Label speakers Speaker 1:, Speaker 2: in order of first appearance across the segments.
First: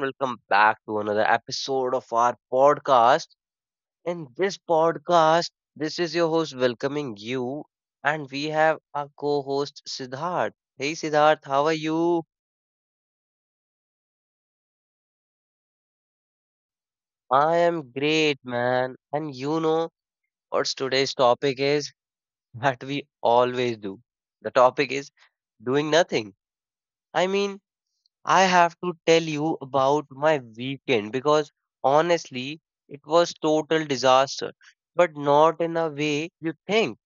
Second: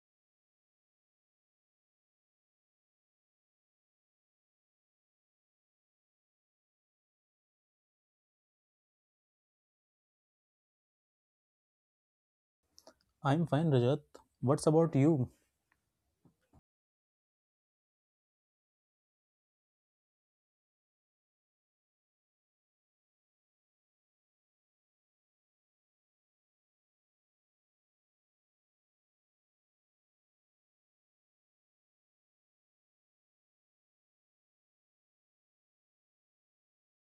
Speaker 1: Welcome back to another episode of our podcast. In this podcast, this is your host welcoming you, and we have our co host Siddharth. Hey, Siddharth, how are you?
Speaker 2: I'm fine, Rajat. What's about you?
Speaker 1: I am great, man. And you know what's today's topic is that we always do. The topic is doing nothing. I mean, I have to tell you about my weekend because honestly, it was total disaster, but not in a way you think.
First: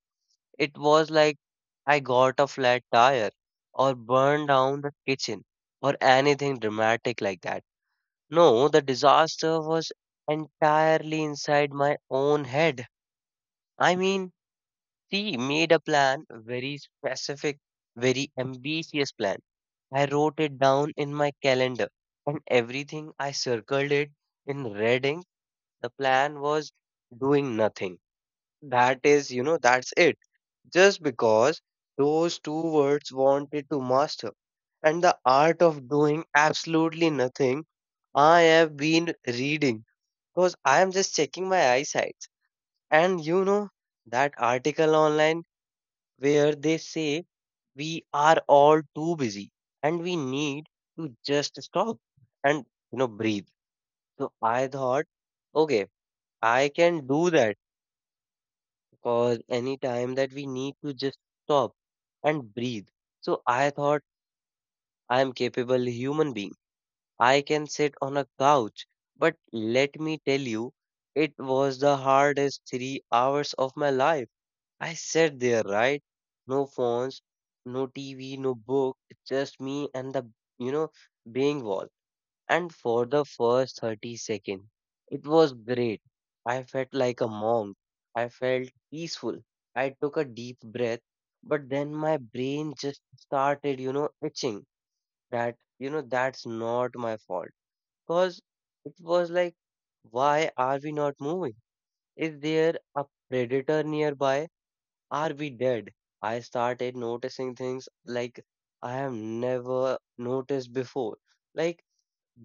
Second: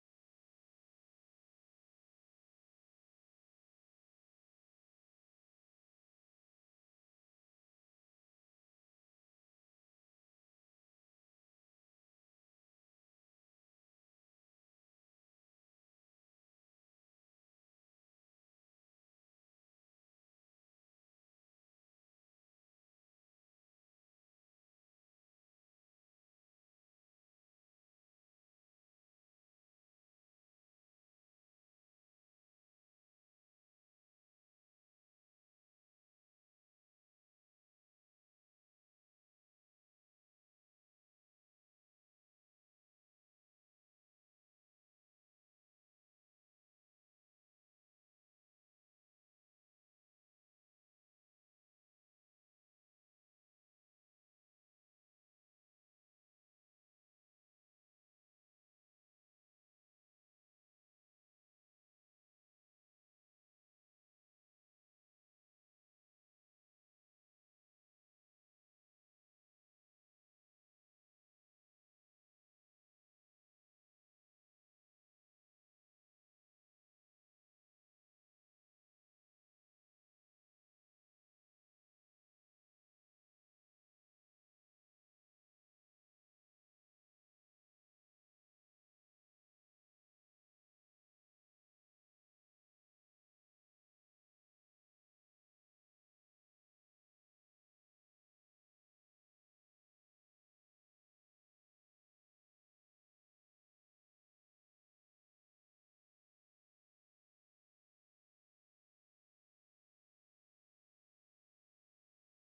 Speaker 1: It was like I got a flat tire or burned down the kitchen or anything dramatic like that. No, the disaster was entirely inside my own head. I mean, she made a plan, very specific, very ambitious plan. I wrote it down in my calendar and everything. I circled it in red ink. The plan was doing nothing. That is, that's it. Just because those two words wanted to master. And the art of doing absolutely nothing, I have been reading because I am just checking my eyesight. And you know, that article online where they say we are all too busy and we need to just stop and breathe. So I thought, okay, I can do that. Because any time that we need to just stop and breathe. So I thought I am capable human being. I can sit on a couch, but let me tell you, it was the hardest 3 hours of my life. I sat there, right? No phones, no TV, no book, just me and the, you know, being wall. And for the first 30 seconds, it was great. I felt like a monk. I felt peaceful. I took a deep breath, but then my brain just started, itching. That, that's not my fault. Because it was like, why are we not moving? Is there a predator nearby? Are we dead? I started noticing things like I have never noticed before. Like,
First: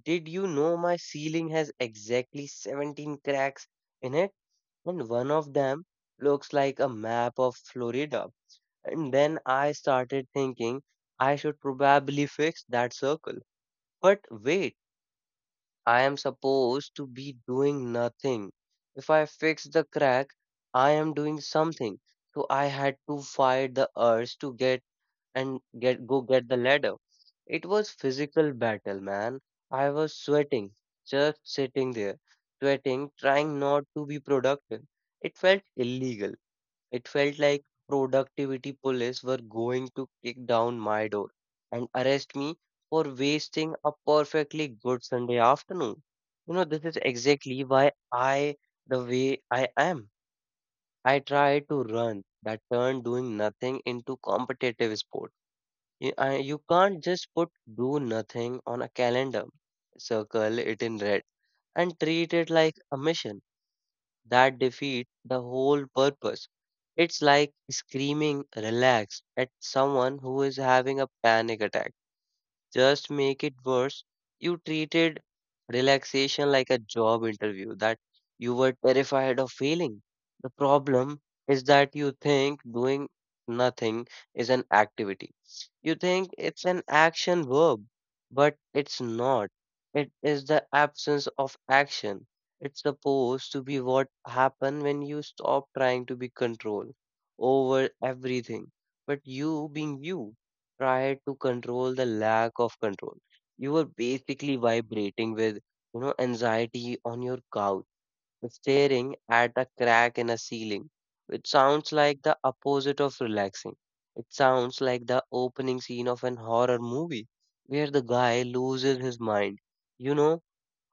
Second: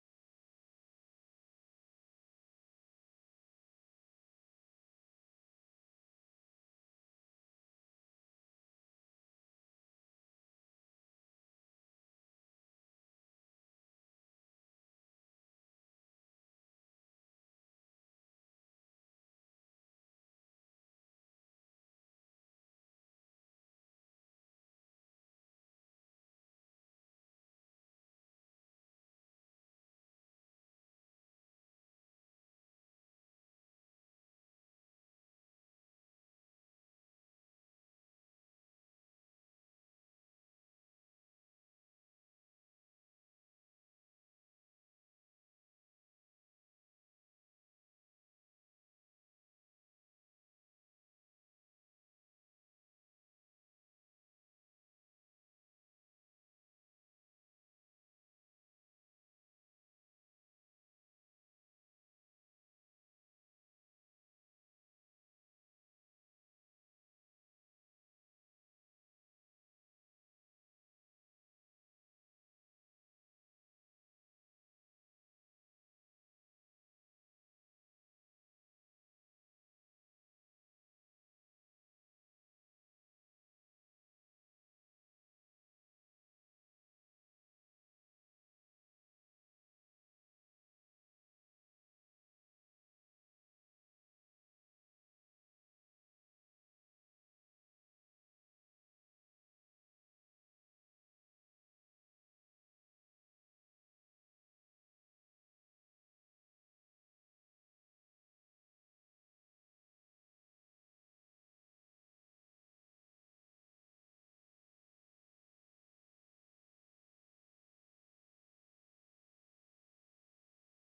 Speaker 1: did you know my ceiling has exactly 17 cracks in it? And one of them looks like a map of Florida. And then I started thinking I should probably fix that circle. But wait. I am supposed to be doing nothing. If I fix the crack, I am doing something. So I had to fight the urge to get and get go get the ladder. It was physical battle, man. I was sweating, just sitting there, sweating, trying not to be productive. It felt illegal, it felt like productivity police were going to kick down my door and arrest me for wasting a perfectly good Sunday afternoon. You know, this is exactly why I, the way I am. I try to run that turn doing nothing into competitive sport. You can't just put do nothing on a calendar, circle it in red, and treat it like a mission that defeats the whole purpose. It's like screaming relax at someone who is having a panic attack, just make it worse, you treated relaxation like a job interview that you were terrified of failing. The problem is that you think doing nothing is an activity. You think it's an action verb, but it's not. It is the absence of action. It's supposed to be what happens when you stop trying to be control over everything, but you being you try to control the lack of control. You were basically vibrating with, anxiety on your couch, staring at a crack in a ceiling, which sounds like the opposite of relaxing. It sounds like the opening scene of an horror movie where the guy loses his mind. You know,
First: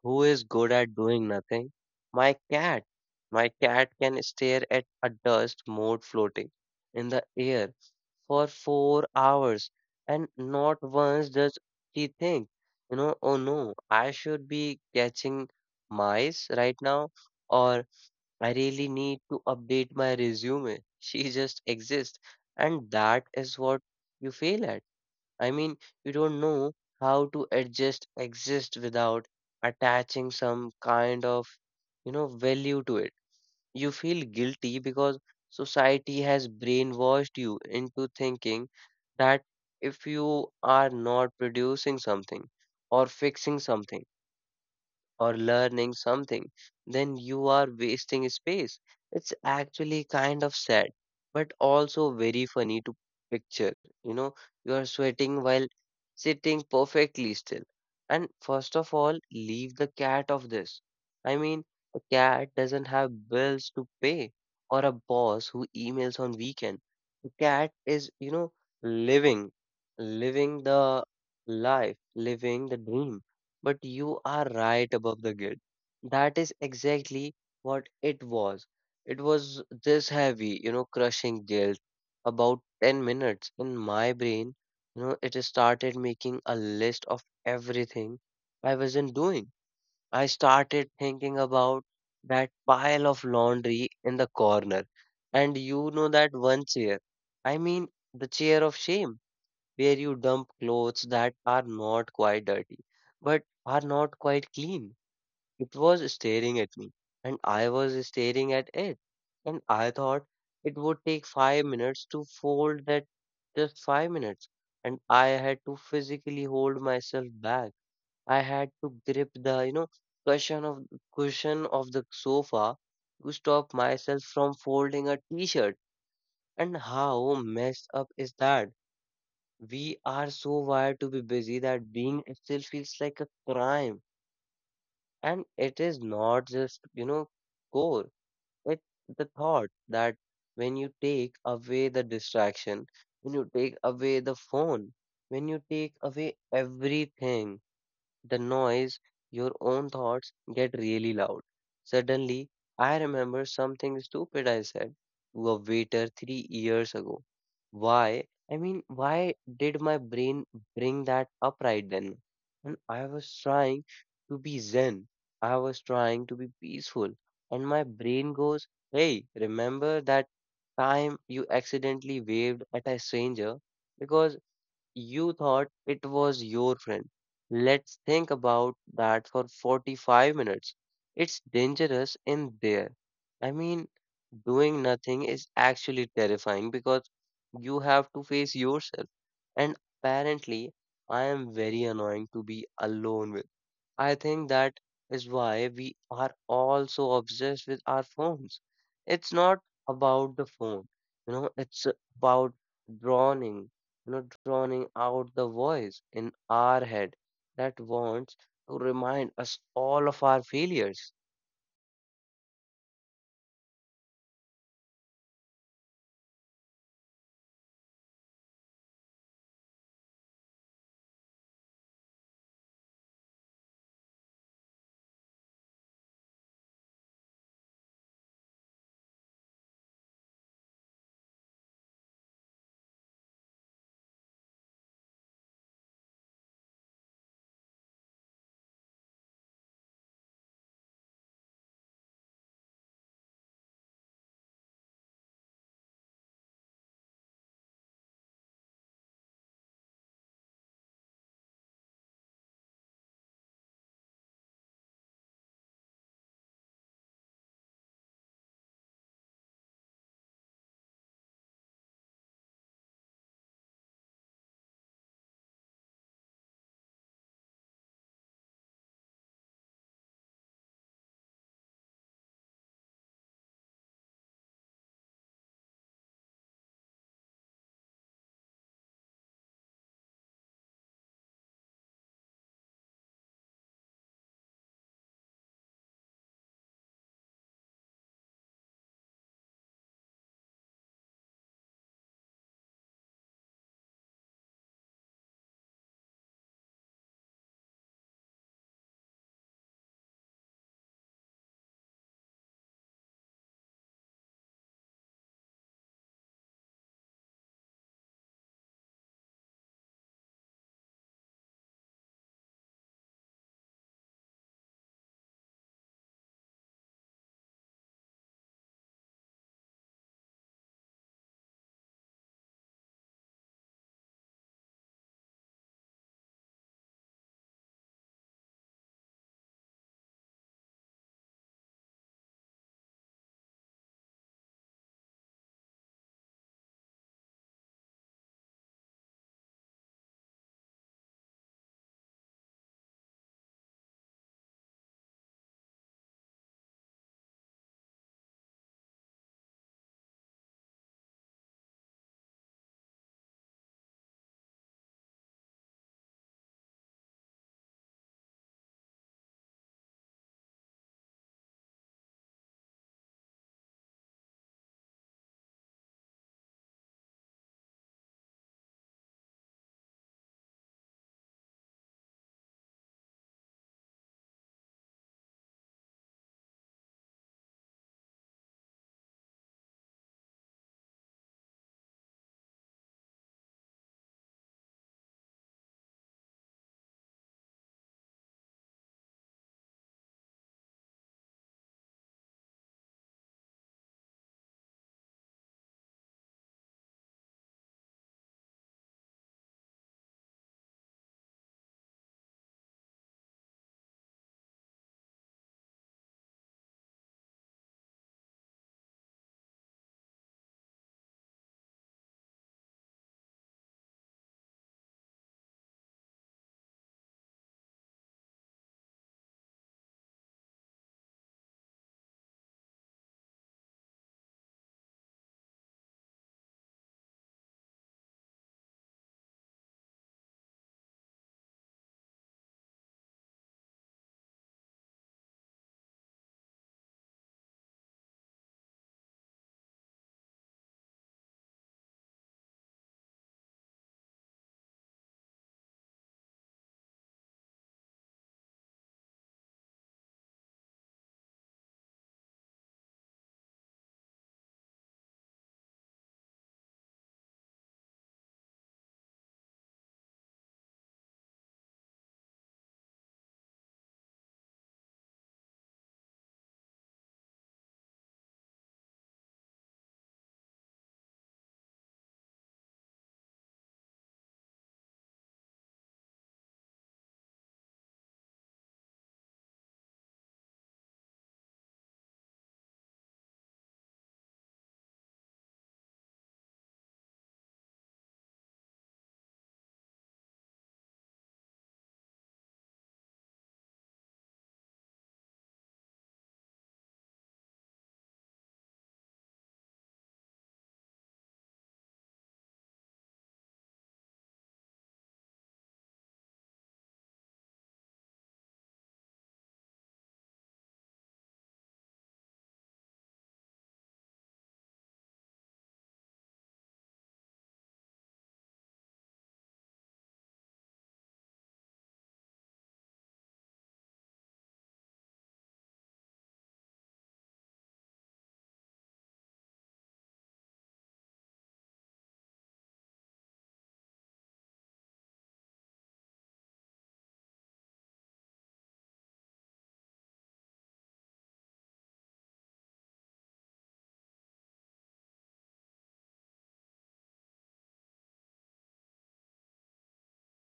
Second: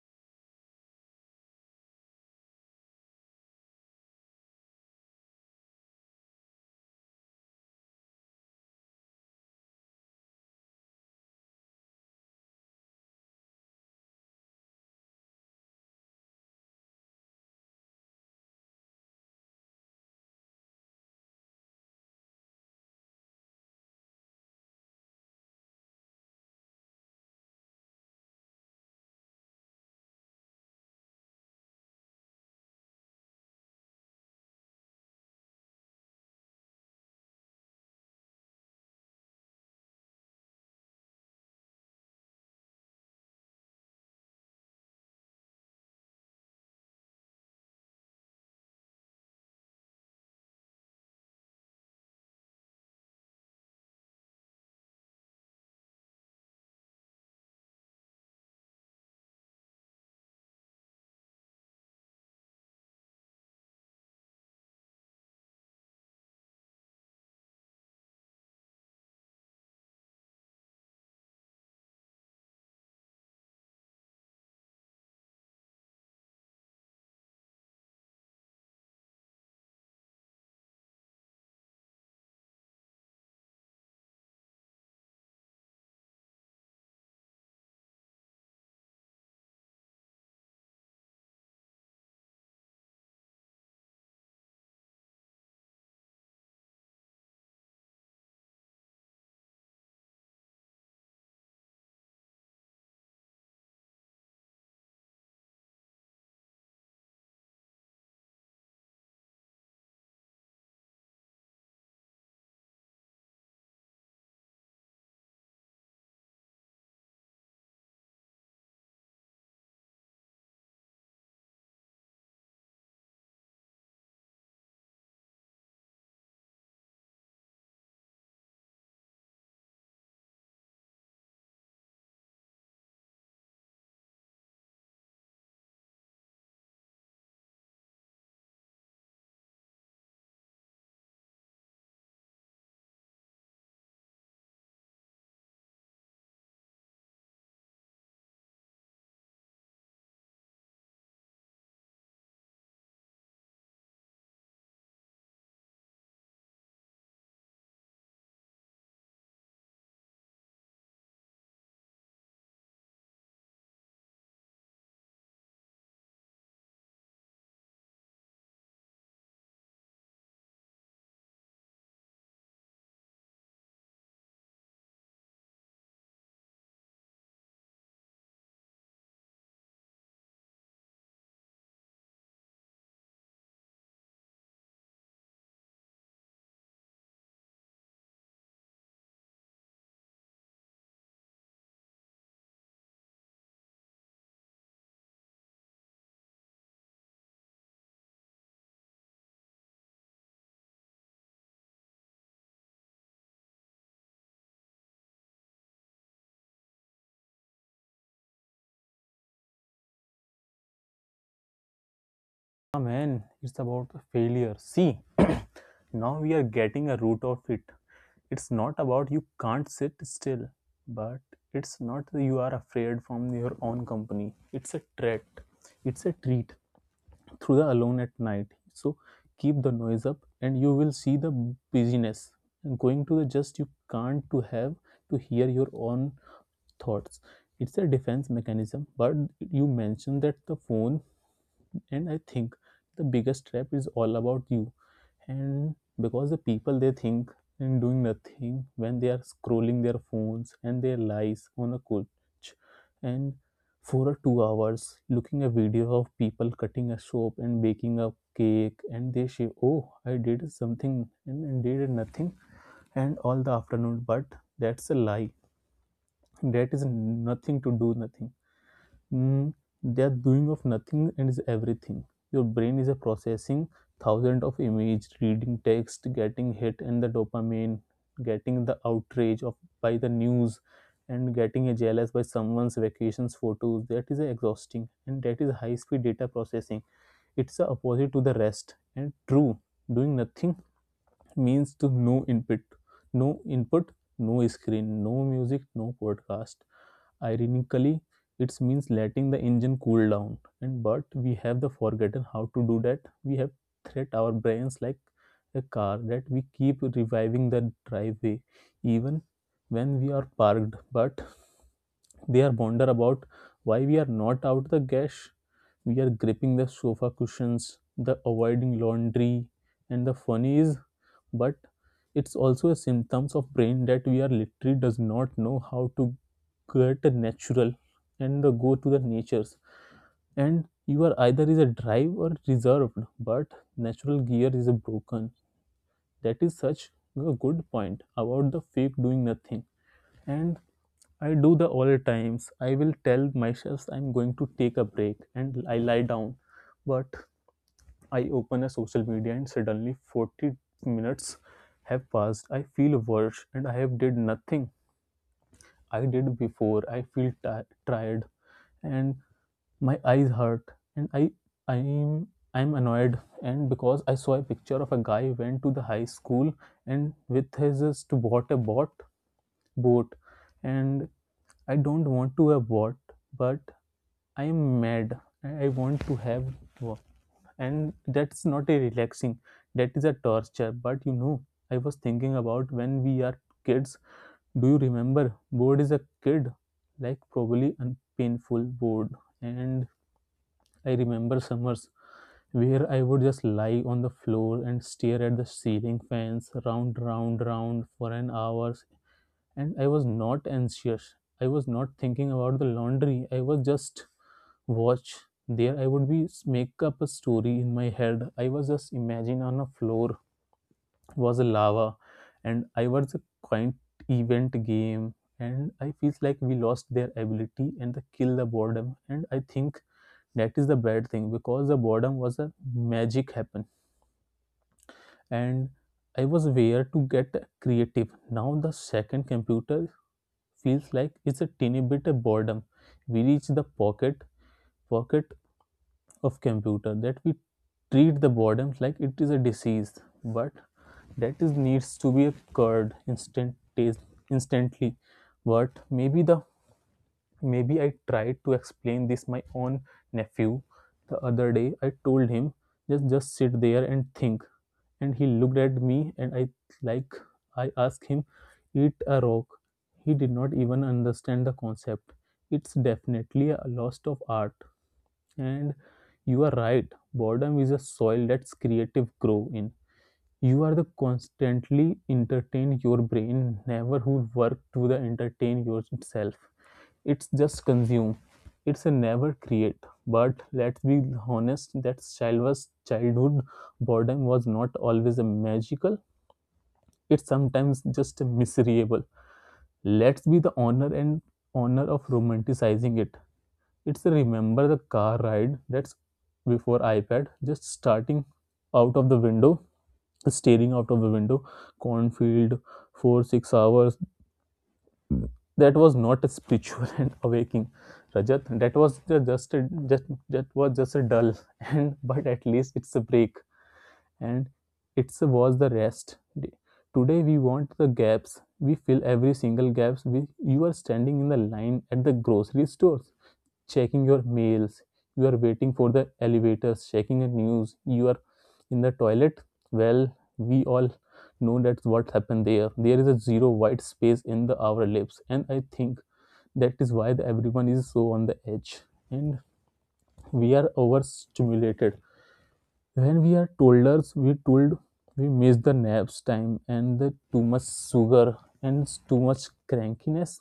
Speaker 1: who is good at doing nothing? My cat. My cat can stare at a dust mote floating in the air for 4 hours and not once does he think, oh no, I should be catching mice right now or I really need to update my resume. She just exists. And that is what you fail at. I mean, you don't know how to adjust exist without attaching some kind of, value to it. You feel guilty because society has brainwashed you into thinking that if you are not producing something or fixing something, or learning something, then you are wasting space. It's actually kind of sad, but also very funny to picture. You know, you are sweating while sitting perfectly still. And first of all, leave the cat of this. I mean, a cat doesn't have bills to pay or a boss who emails on weekend. The cat is, living, living the life, living the dream, but you are right above the guilt. That is exactly what it was. It was this heavy, crushing guilt. About 10 minutes in my brain, it started making a list of everything I wasn't doing. I started thinking about that pile of laundry in the corner. And you know that one chair. I mean, the chair of shame where you dump clothes that are not quite dirty, but are not quite clean. It was staring at me, and I was staring at it. And I thought it would take 5 minutes to fold that, just 5 minutes. And I had to physically hold myself back. I had to grip the, cushion of cushion of the sofa to stop myself from folding a t-shirt. And how messed up is that? We are so wired to be busy that being still feels like a crime. And it is not just, core. It's the thought that when you take away the distraction, when you take away the phone, when you take away everything, the noise, your own thoughts get really loud. Suddenly, I remember something stupid I said to a waiter three years ago. Why? I mean, why did my brain bring that up right then? And I was trying to be zen, I was trying to be peaceful, and my brain goes, hey, remember that time you accidentally waved at a stranger? Because you thought it was your friend. Let's think about that for 45 minutes. It's dangerous in there. I mean, doing nothing is actually terrifying because you have to face yourself. And apparently, I am very annoying to be alone with. I think that is why we are all so obsessed with our phones. It's not about the phone, it's about drowning, drowning out the voice in our head that wants to remind us all of our failures.
Speaker 2: Ah, man, it's about failure. See, now we are getting a root of it. It's not about you can't sit still, but it's not you are afraid from your own company. It's a threat. It's a treat through the alone at night. So keep the noise up and you will see the busyness. And going to the just you can't to have to hear your own thoughts. It's a defense mechanism, but you mentioned that the phone, and I think the biggest trap is all about you and because the people they think and doing nothing when they are scrolling their phones and their lies on a couch and for a 2 hours looking a video of people cutting a soap and baking a cake and they say oh I did something and did nothing and all the afternoon but that's a lie that is nothing to do nothing Mm, they are doing of nothing and is everything. Your brain is a processing thousand of image, reading text, getting hit and the dopamine, getting the outrage of by the news, and getting a jealous by someone's vacations photos. That is a exhausting, and that is high speed data processing. It's the opposite to the rest. And true, doing nothing means to no input, no screen, no music, no podcast. Ironically, it means letting the engine cool down. And but we have the forgotten how to do that. We have threat our brains like a car that we keep reviving the driveway even when we are parked, but they are wonder about why we are not out the gash. We are gripping the sofa cushions, the avoiding laundry, and the funny is but it's also a symptoms of brain that we are literally does not know how to get a natural and the go to the natures and you are either is a drive or reserved but natural gear is a broken that is such a good point about the fake doing nothing and I do the all times I will tell myself I'm going to take a break and I lie down but I open a social media and suddenly 40 minutes have passed. I feel worse and I have did nothing I did before. I feel tired and my eyes hurt and I'm I'm annoyed and because I saw a picture of a guy went to the high school and with his just bought a bot boat and I don't want to have what, but I am mad. I want to have what. And that's not a relaxing, that is a torture. But you know, I was thinking about when we are kids. Do you remember? Board is a kid, like probably unpainful board. And I remember summers where I would just lie on the floor and stare at the ceiling fans round, round, round for an hour and I was not anxious. I was not thinking about the laundry. I was just watch. There I would be make up a story in my head. I was just imagine on a floor was a lava and I was a quite event game and I feels like we lost their ability and the kill the boredom and I think that is the bad thing because the boredom was a magic happen and I was aware to get creative. Now the second computer feels like it's a teeny bit of boredom. We reach the pocket of computer that we treat the boredom like it is a disease, but that is needs to be cured instant taste instantly. But maybe the Maybe I tried to explain this my own nephew the other day. I told him just sit there and think. And he looked at me and I like I asked him eat a rock. He did not even understand the concept. It's definitely a loss of art. And you are right. Boredom is a soil that's creative grow in. You are the constantly entertain your brain, never who work to the entertain yourself. It's just consume. It's a never create. But let's be honest that Shalva's childhood boredom was not always a magical. It's sometimes just a miserable. Let's be the honor and honor of romanticizing it. It's a remember the car ride that's before iPad, just starting out of the window staring out of the window, cornfield, for 6 hours. That was not a spiritual and awakening, Rajat. That was just that was just a dull and but at least it's a break and it was the rest day. Today we want the gaps. We fill every single gaps. We you are standing in the line at the grocery stores checking your mails, you are waiting for the elevators, checking the news, you are in the toilet. Well, we all know that's what happened there. There is a zero white space in the our lips, and I think that is why the, everyone is so on the edge, and we are overstimulated. When we are toddlers, we told we miss the naps time and the too much sugar and too much crankiness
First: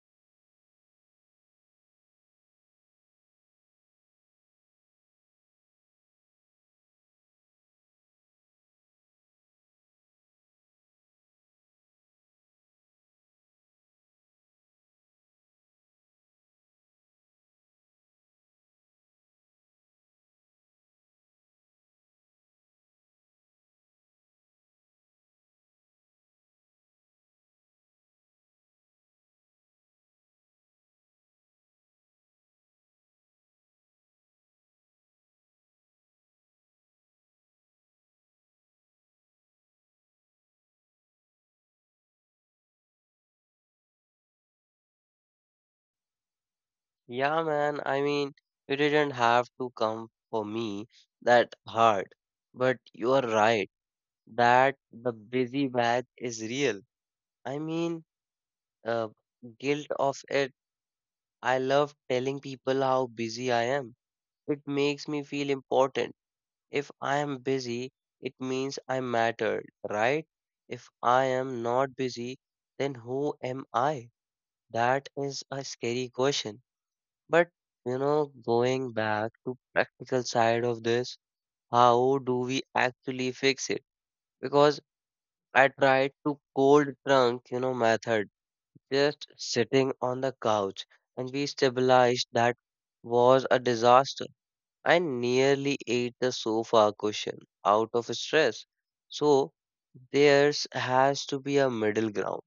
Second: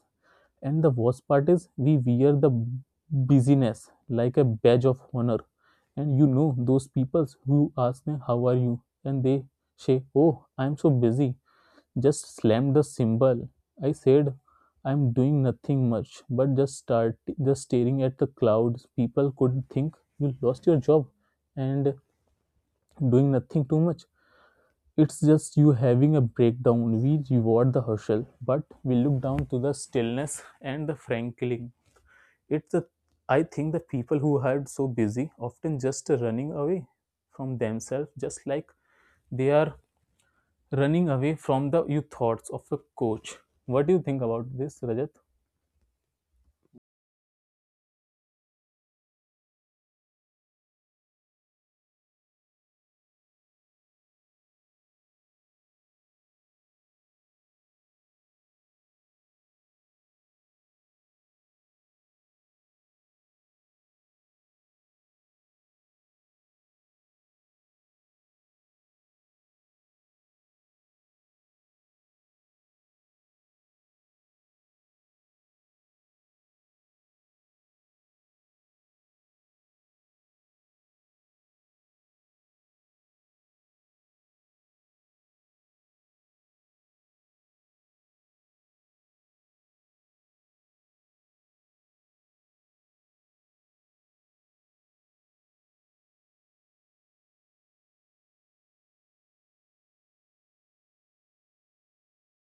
Speaker 2: and the worst part is, we wear the busyness like a badge of honor. And you know, those people who ask me, How are you? And they say, Oh, I'm so busy. Just slammed the symbol. I said, I'm doing nothing much, but just staring at the clouds. People could think you lost your job and doing nothing too much. It's just you having a breakdown. We reward the hustle, but we look down to the stillness and the frankly it's a, I think the people who are so busy often just running away from themselves, just like they are running away from the you thoughts of a coach. What do you think about this, Rajat?
Speaker 1: Yeah, man, I mean, you didn't have to come for me that hard, but you are right that the busy bag is real. I mean, uh, guilt of it. I love telling people how busy I am. It makes me feel important. If I am busy, it means I matter, right? If I am not busy, then who am I? That is a scary question. But you know, going back to practical side of this, how do we actually fix it? Because I tried to cold trunk, method just sitting on the couch, and we stabilized that was a disaster. I nearly ate the sofa cushion out of stress. So there's has to be a middle ground.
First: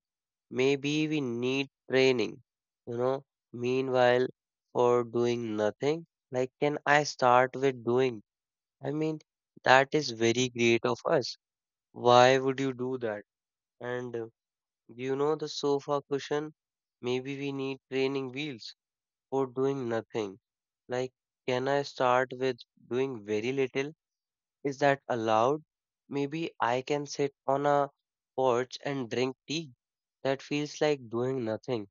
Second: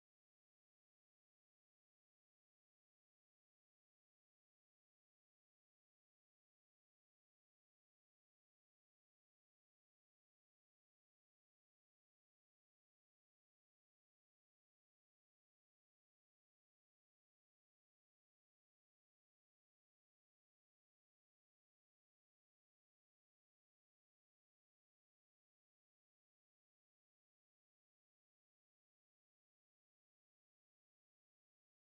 Speaker 1: Maybe we need training, you know. Meanwhile, for doing nothing, like can I start with doing? I mean, that is very great of us. Why would you do that? And you know the sofa cushion? Maybe we need training wheels for doing nothing. Like, can I start with doing very little? Is that allowed? Maybe I can sit on a porch and drink tea. That feels like doing nothing,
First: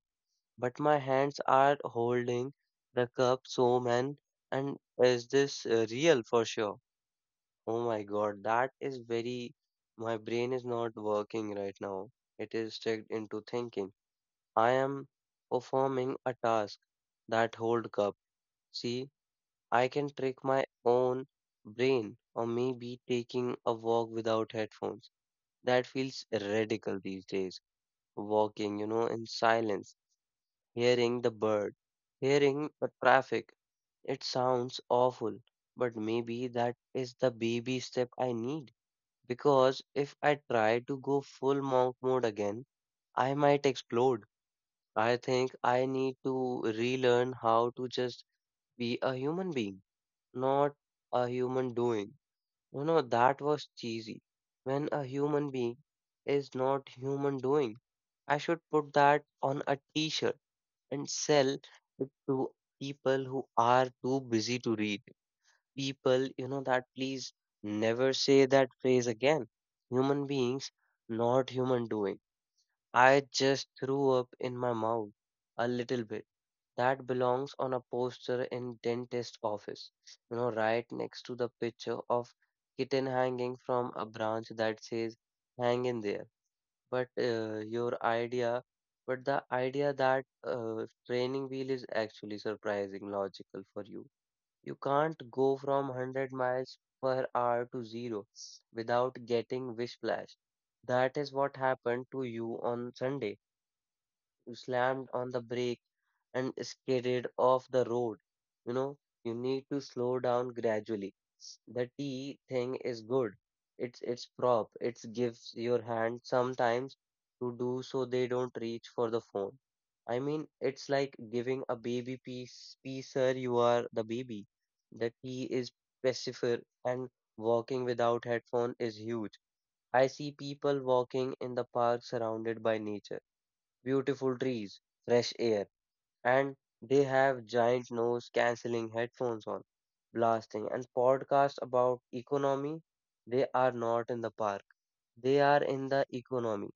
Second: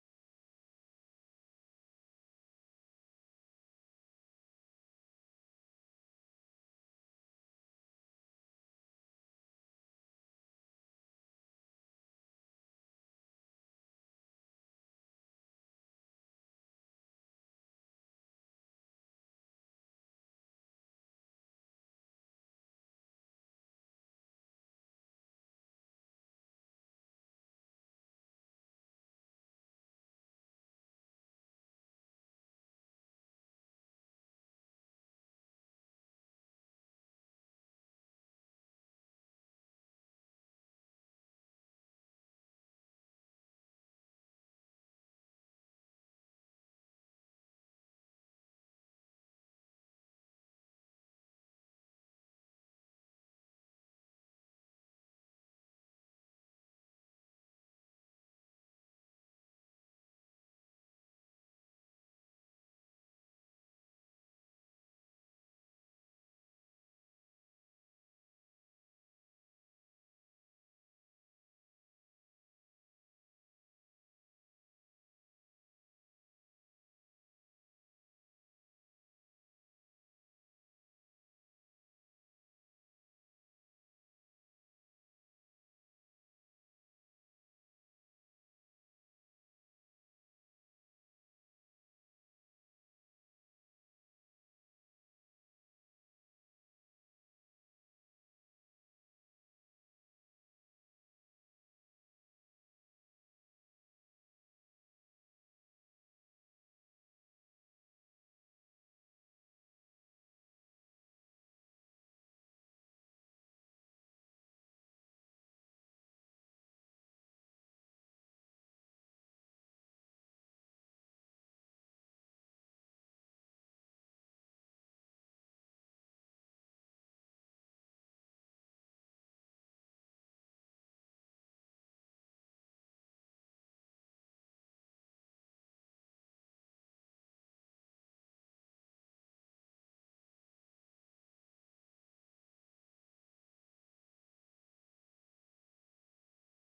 Speaker 1: but my hands are holding the cup, so man, and is this real for sure? Oh my god, that is very my brain is not working right now. It is stuck into thinking. I am performing a task that hold cup. See, I can trick my own brain, or maybe taking a walk without headphones. That feels radical these days. Walking, in silence, hearing the bird, hearing the traffic. It sounds awful, but maybe that is the baby step I need. Because if I try to go full monk mode again, I might explode. I think I need to relearn how to just be a human being, not a human doing. You know, that was cheesy. When a human being is not human doing, I should put that on a t-shirt and sell it to people who are too busy to read. People, that please never say that phrase again. Human beings, not human doing. I just threw up in my mouth a little bit. That belongs on a poster in dentist office, you know, right next to the picture of kitten hanging from a branch that says hang in there. but uh, your idea but the idea that training wheel is actually surprising logical for you. You can't go from 100 miles per hour to zero without getting whiplash. That is what happened to you on Sunday. You slammed on the brake and skated off the road. You know, you need to slow down gradually. The T thing is good. It's prop. It gives your hand sometimes to do so they don't reach for the phone. I mean, it's like giving a baby piece, piece, sir, you are the baby. The T is pacifier, and walking without headphone is huge. I see people walking in the park surrounded by nature, beautiful trees, fresh air, and they have giant nose cancelling headphones on, blasting, and podcasts about economy. They are not in the park, they are in the economy.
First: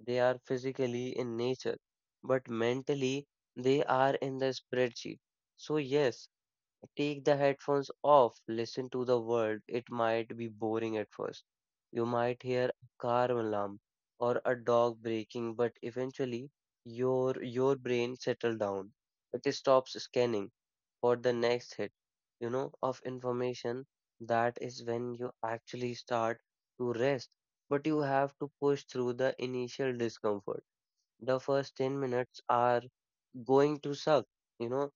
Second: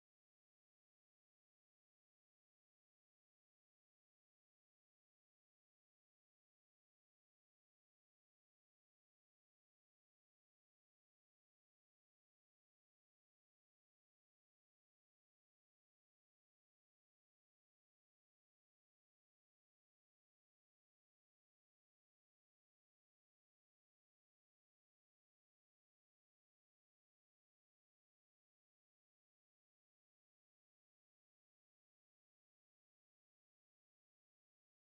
Speaker 1: They are physically in nature, but mentally they are in the spreadsheet. So, yes, take the headphones off, listen to the world. It might be boring at first. You might hear a car alarm or a dog breaking, but eventually your brain settles down. It stops scanning for the next hit, you know, of information. That is when you actually start to rest. But you have to push through the initial discomfort. The first 10 minutes are going to suck, you know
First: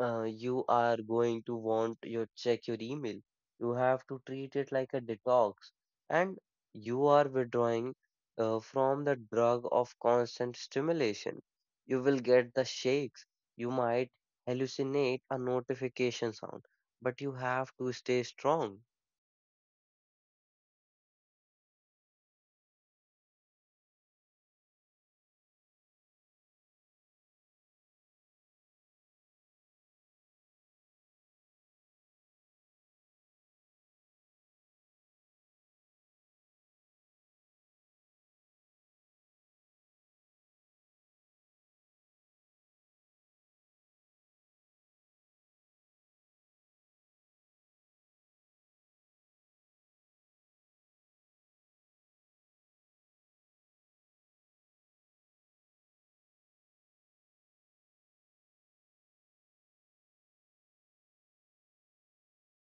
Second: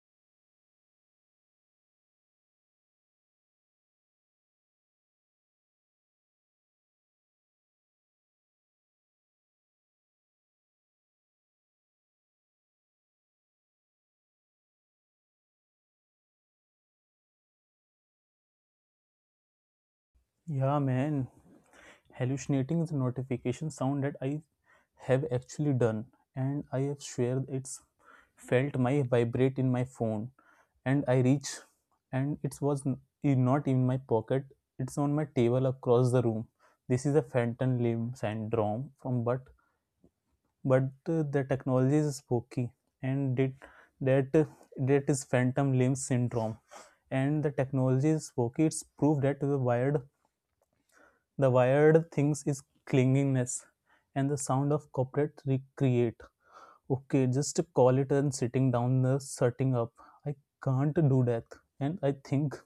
Speaker 1: you are going to want your check your email. You have to treat it like a detox, and you are withdrawing from the drug of constant stimulation. You will get the shakes. You might hallucinate a notification sound, but you have to stay strong.
Speaker 2: Yeah, man. Hallucinating is a notification sound that I have actually done, and I have shared it's felt my vibrate in my phone and I reach, and it was not in my pocket. It's on my table across the room. This is a phantom limb syndrome from but the technology is spooky and it, that that is phantom limb syndrome and the technology is spooky. It's proof that the wired things is clinginess and the sound of corporate recreate. Okay, just call it and sitting down the setting up. I can't do that. And I think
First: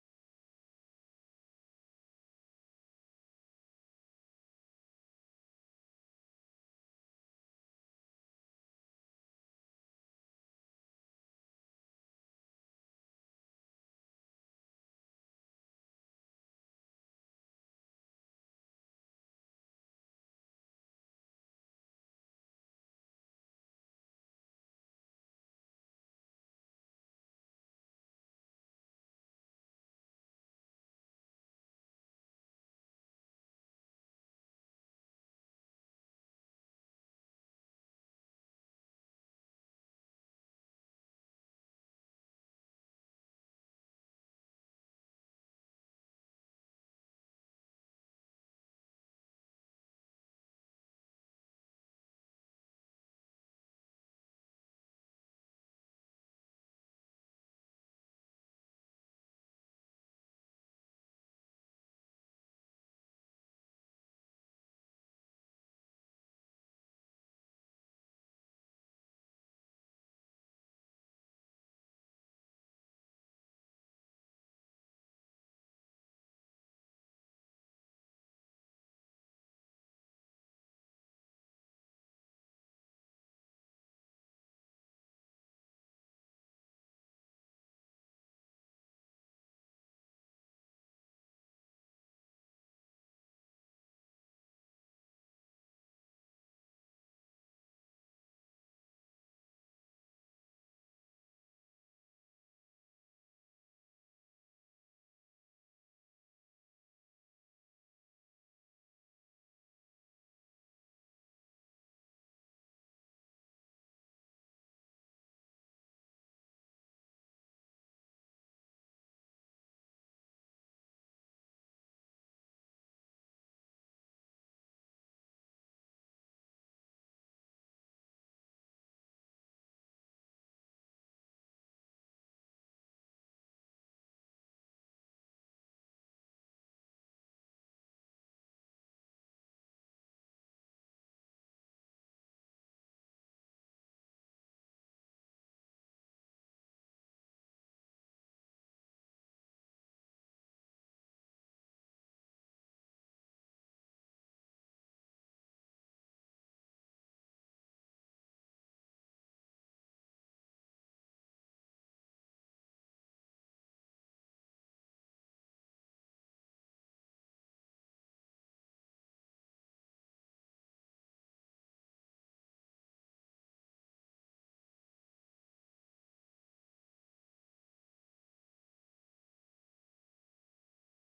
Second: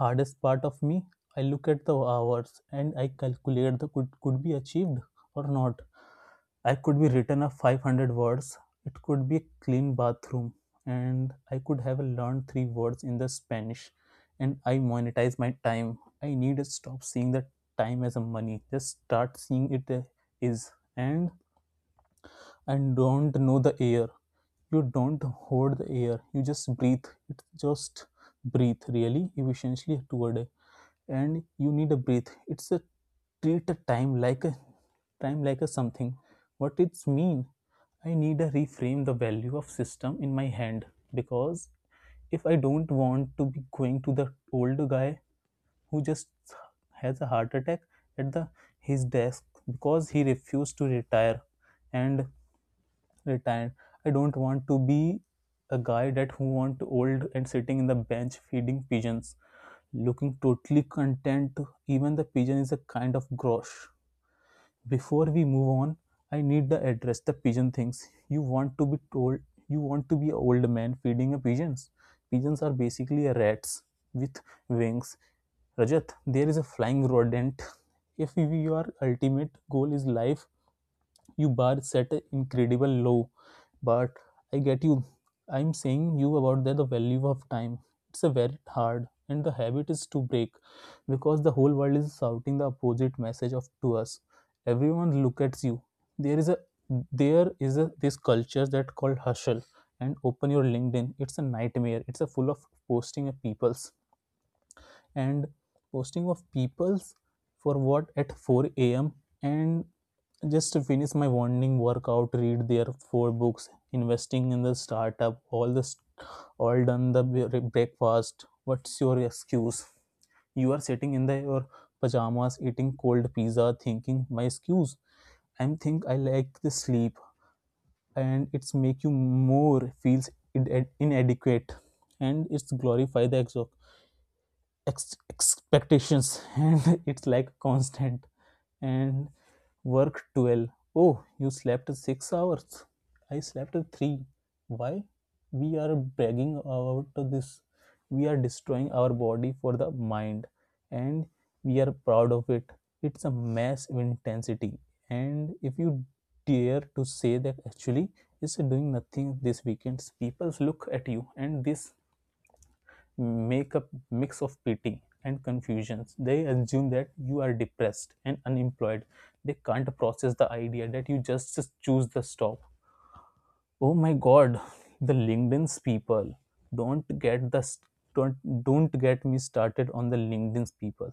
Speaker 2: hardest part of me I look at the hours and I calculate the could be achieved or not I could be written a 500 words it could be a clean bathroom and I could have learned three words in the spanish and I monetize my time I need to stop seeing the time as a money just start seeing it is. And I don't know the air you don't hold the air you just breathe it just breathe really efficiently toward a and you need a breath it's a treat a time like a something what it's mean I need a reframe the value of system in my hand because if I don't want to be going to the old guy who just has a heart attack at the his desk because he refused to retire and retired. I don't want to be a guy that who want old and sitting in the bench feeding pigeons, looking totally content. Even the pigeon is a kind of grosh. Before we move on, I need the address the pigeon thinks. You want to be told you want to be an old man feeding a pigeons. Pigeons are basically rats with wings. Rajat, there is a flying rodent. If your ultimate goal is life, you bar set an incredible low but I get you I'm saying you about the value of time it's a very hard and the habit is to break because the whole world is shouting the opposite message of to us everyone look at you there is a there is a this culture that called hustle and open your LinkedIn it's a nightmare it's a full of posting of peoples and posting of peoples for what at 4 a.m. and just to finish my morning workout read their four books investing in the startup all this all done the breakfast what's your excuse you are sitting in the your pajamas eating cold pizza thinking my excuse I think I like the sleep and it's make you more feels inadequate and it's glorify the expectations and it's like constant and worked 12. Oh, you slept 6 hours. I slept 3. Why? We are bragging about this. We are destroying our body for the mind and we are proud of it. It's a mass of intensity. And if you dare to say that actually it's doing nothing this weekend, people look at you and this make a mix of pity and confusions. They assume that you are depressed and unemployed. They can't process the idea that you just choose the stop. Oh my God, the LinkedIn's people. Don't get the st- don't don't get me started on the LinkedIn's people.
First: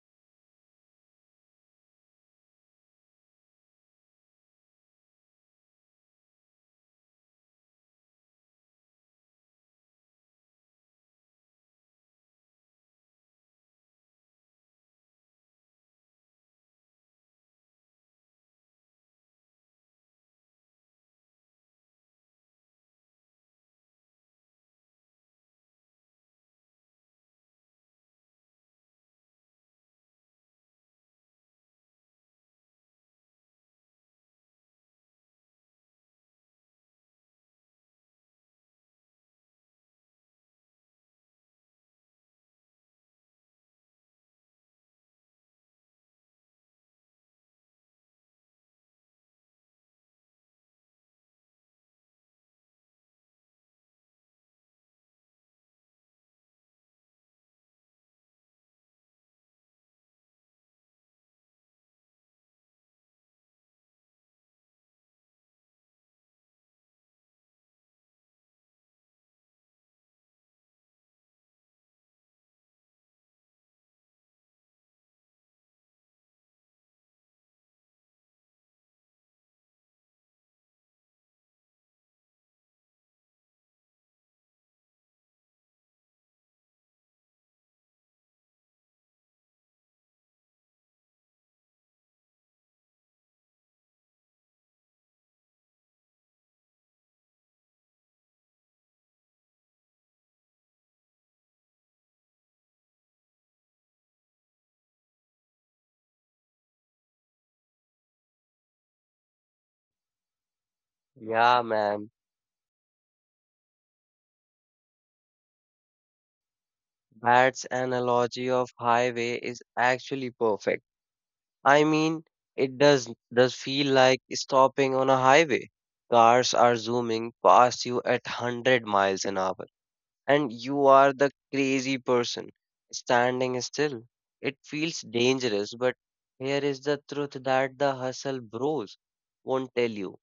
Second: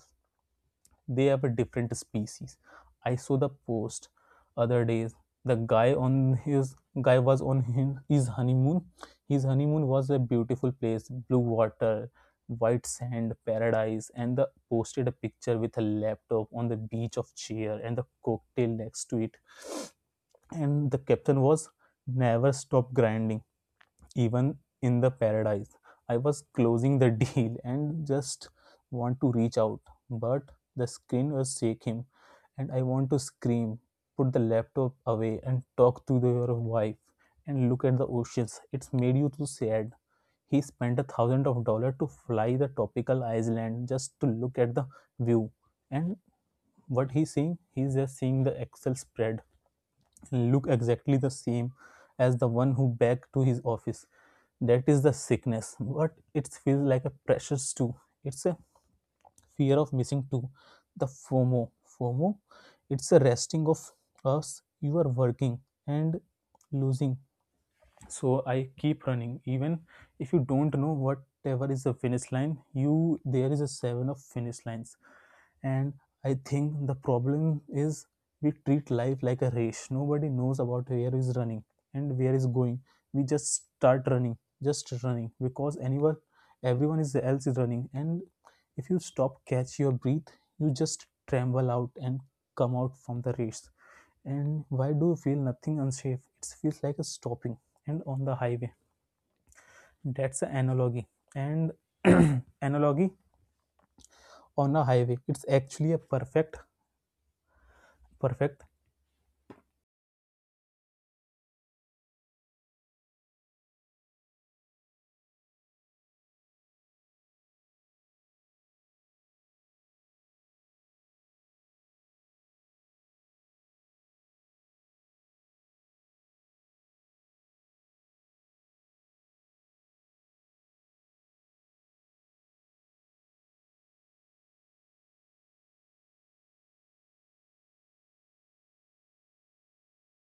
Speaker 2: They have a different species. I saw the post other days. The guy on his guy was on his honeymoon. His honeymoon was a beautiful place, blue water, white sand paradise, and the posted a picture with a laptop on the beach of chair and the cocktail next to it. And the caption was never stop grinding even in the paradise. I was closing the deal and just want to reach out, but the screen was shaking and I want to scream, put the laptop away and talk to the, your wife and look at the oceans. It's made you too sad. He spent 1,000 of dollar to fly the tropical island just to look at the view. And what he's seeing, he's just seeing the Excel spread look exactly the same as the one who back to his office. That is the sickness, but it feels like a pressure too. It's a fear of missing too. The fomo fomo. It's a resting of us. You are working and losing, so I keep running even if you don't know whatever is the finish line. You there is a seven of finish lines. And I think the problem is we treat life like a race. Nobody knows about where is running and where is going. We just start running, just running because anyone everyone is else is running. And if you stop catch your breath, you just tremble out and come out from the race. And why do you feel nothing unsafe? It feels like a stopping and on the highway. That's an analogy. And analogy on a highway. It's actually a perfect, perfect.
Speaker 1: Yeah, man. That's analogy of highway is actually perfect. I mean, it does feel like stopping on a highway. Cars are zooming past you at 100 miles an hour, and you are the crazy person standing still. It feels dangerous, but here is the truth that the hustle bros won't tell you.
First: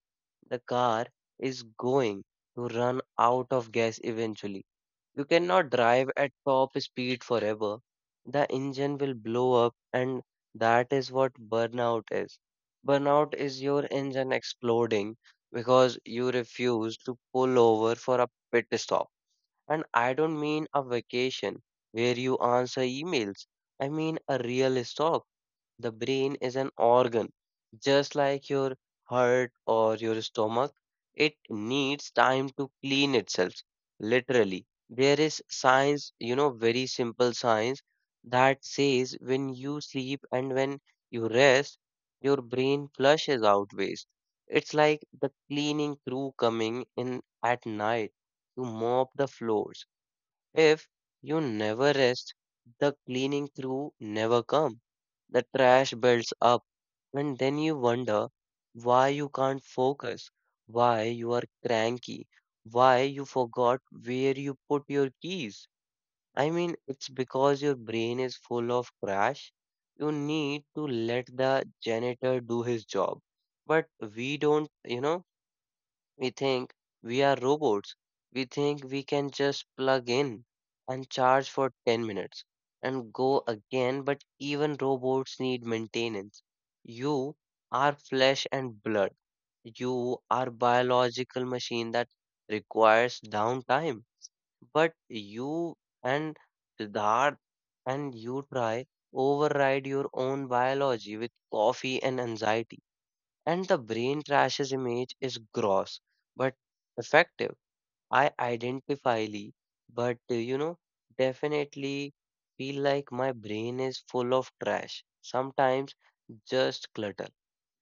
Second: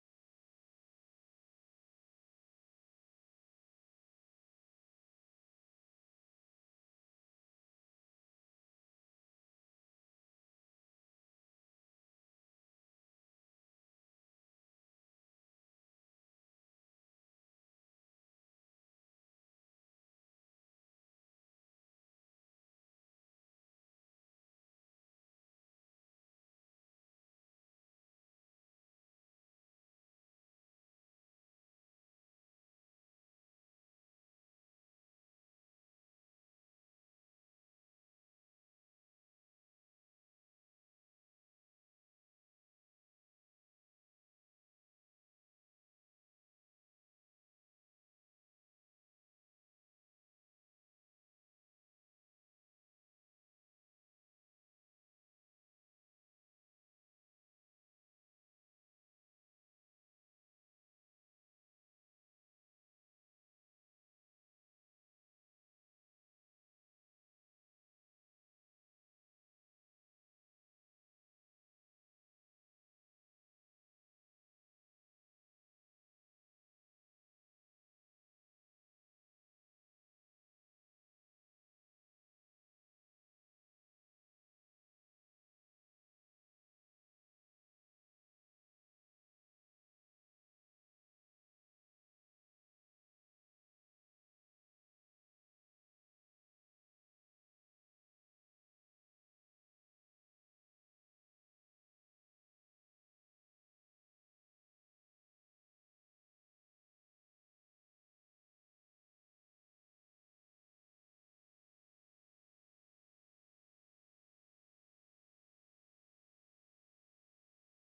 Speaker 1: The car is going to run out of gas eventually. You cannot drive at top speed forever. The engine will blow up, and that is what burnout is. Burnout is your engine exploding because you refuse to pull over for a pit stop. And I don't mean a vacation where you answer emails, I mean a real stop. The brain is an organ, just like your heart or your stomach. It needs time to clean itself, literally. There is science, you know, very simple science that says when you sleep and when you rest, your brain flushes out waste. It's like the cleaning crew coming in at night to mop the floors. If you never rest, the cleaning crew never come. The trash builds up, and then you wonder why you can't focus, why you are cranky, why you forgot where you put your keys. I mean, it's because your brain is full of trash. You need to let the janitor do his job. But we don't, you know, we think we are robots. We think we can just plug in and charge for 10 minutes and go again, but even robots need maintenance. You are flesh and blood. You are biological machine that requires downtime. But you and Siddharth and you try override your own biology with coffee and anxiety, and the brain trashes image is gross but effective. I identifyly, but you know, definitely feel like my brain is full of trash. Sometimes just clutter.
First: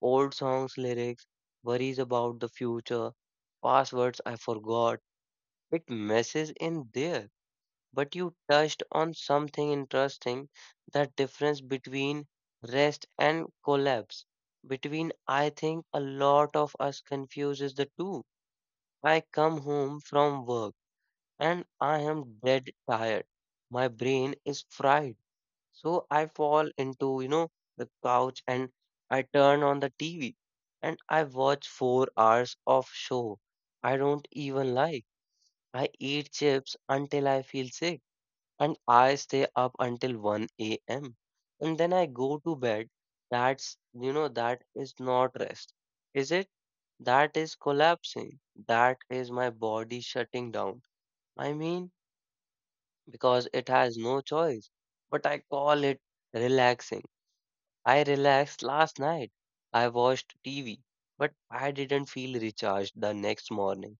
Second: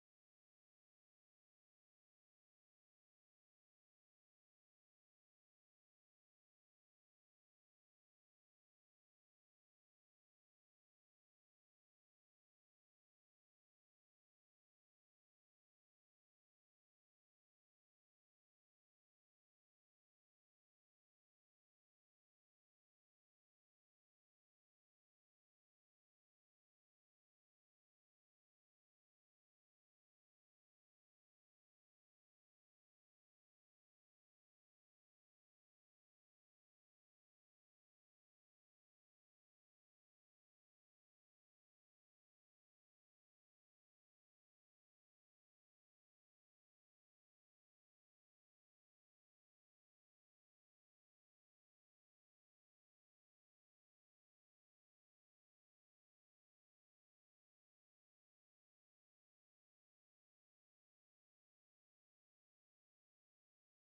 Speaker 1: Old songs lyrics, worries about the future, passwords I forgot. It messes in there, but you touched on something interesting, the difference between rest and collapse. Between, I think a lot of us confuses the two. I come home from work and I am dead tired. My brain is fried. So I fall into, you know, the couch and I turn on the TV and I watch 4 hours of show. I don't even like. I eat chips until I feel sick and I stay up until 1 a.m. and then I go to bed. That's, you know, that is not rest, is it? That is collapsing. That is my body shutting down. I mean, because it has no choice, but I call it relaxing. I relaxed last night. I watched TV, but I didn't feel recharged the next morning.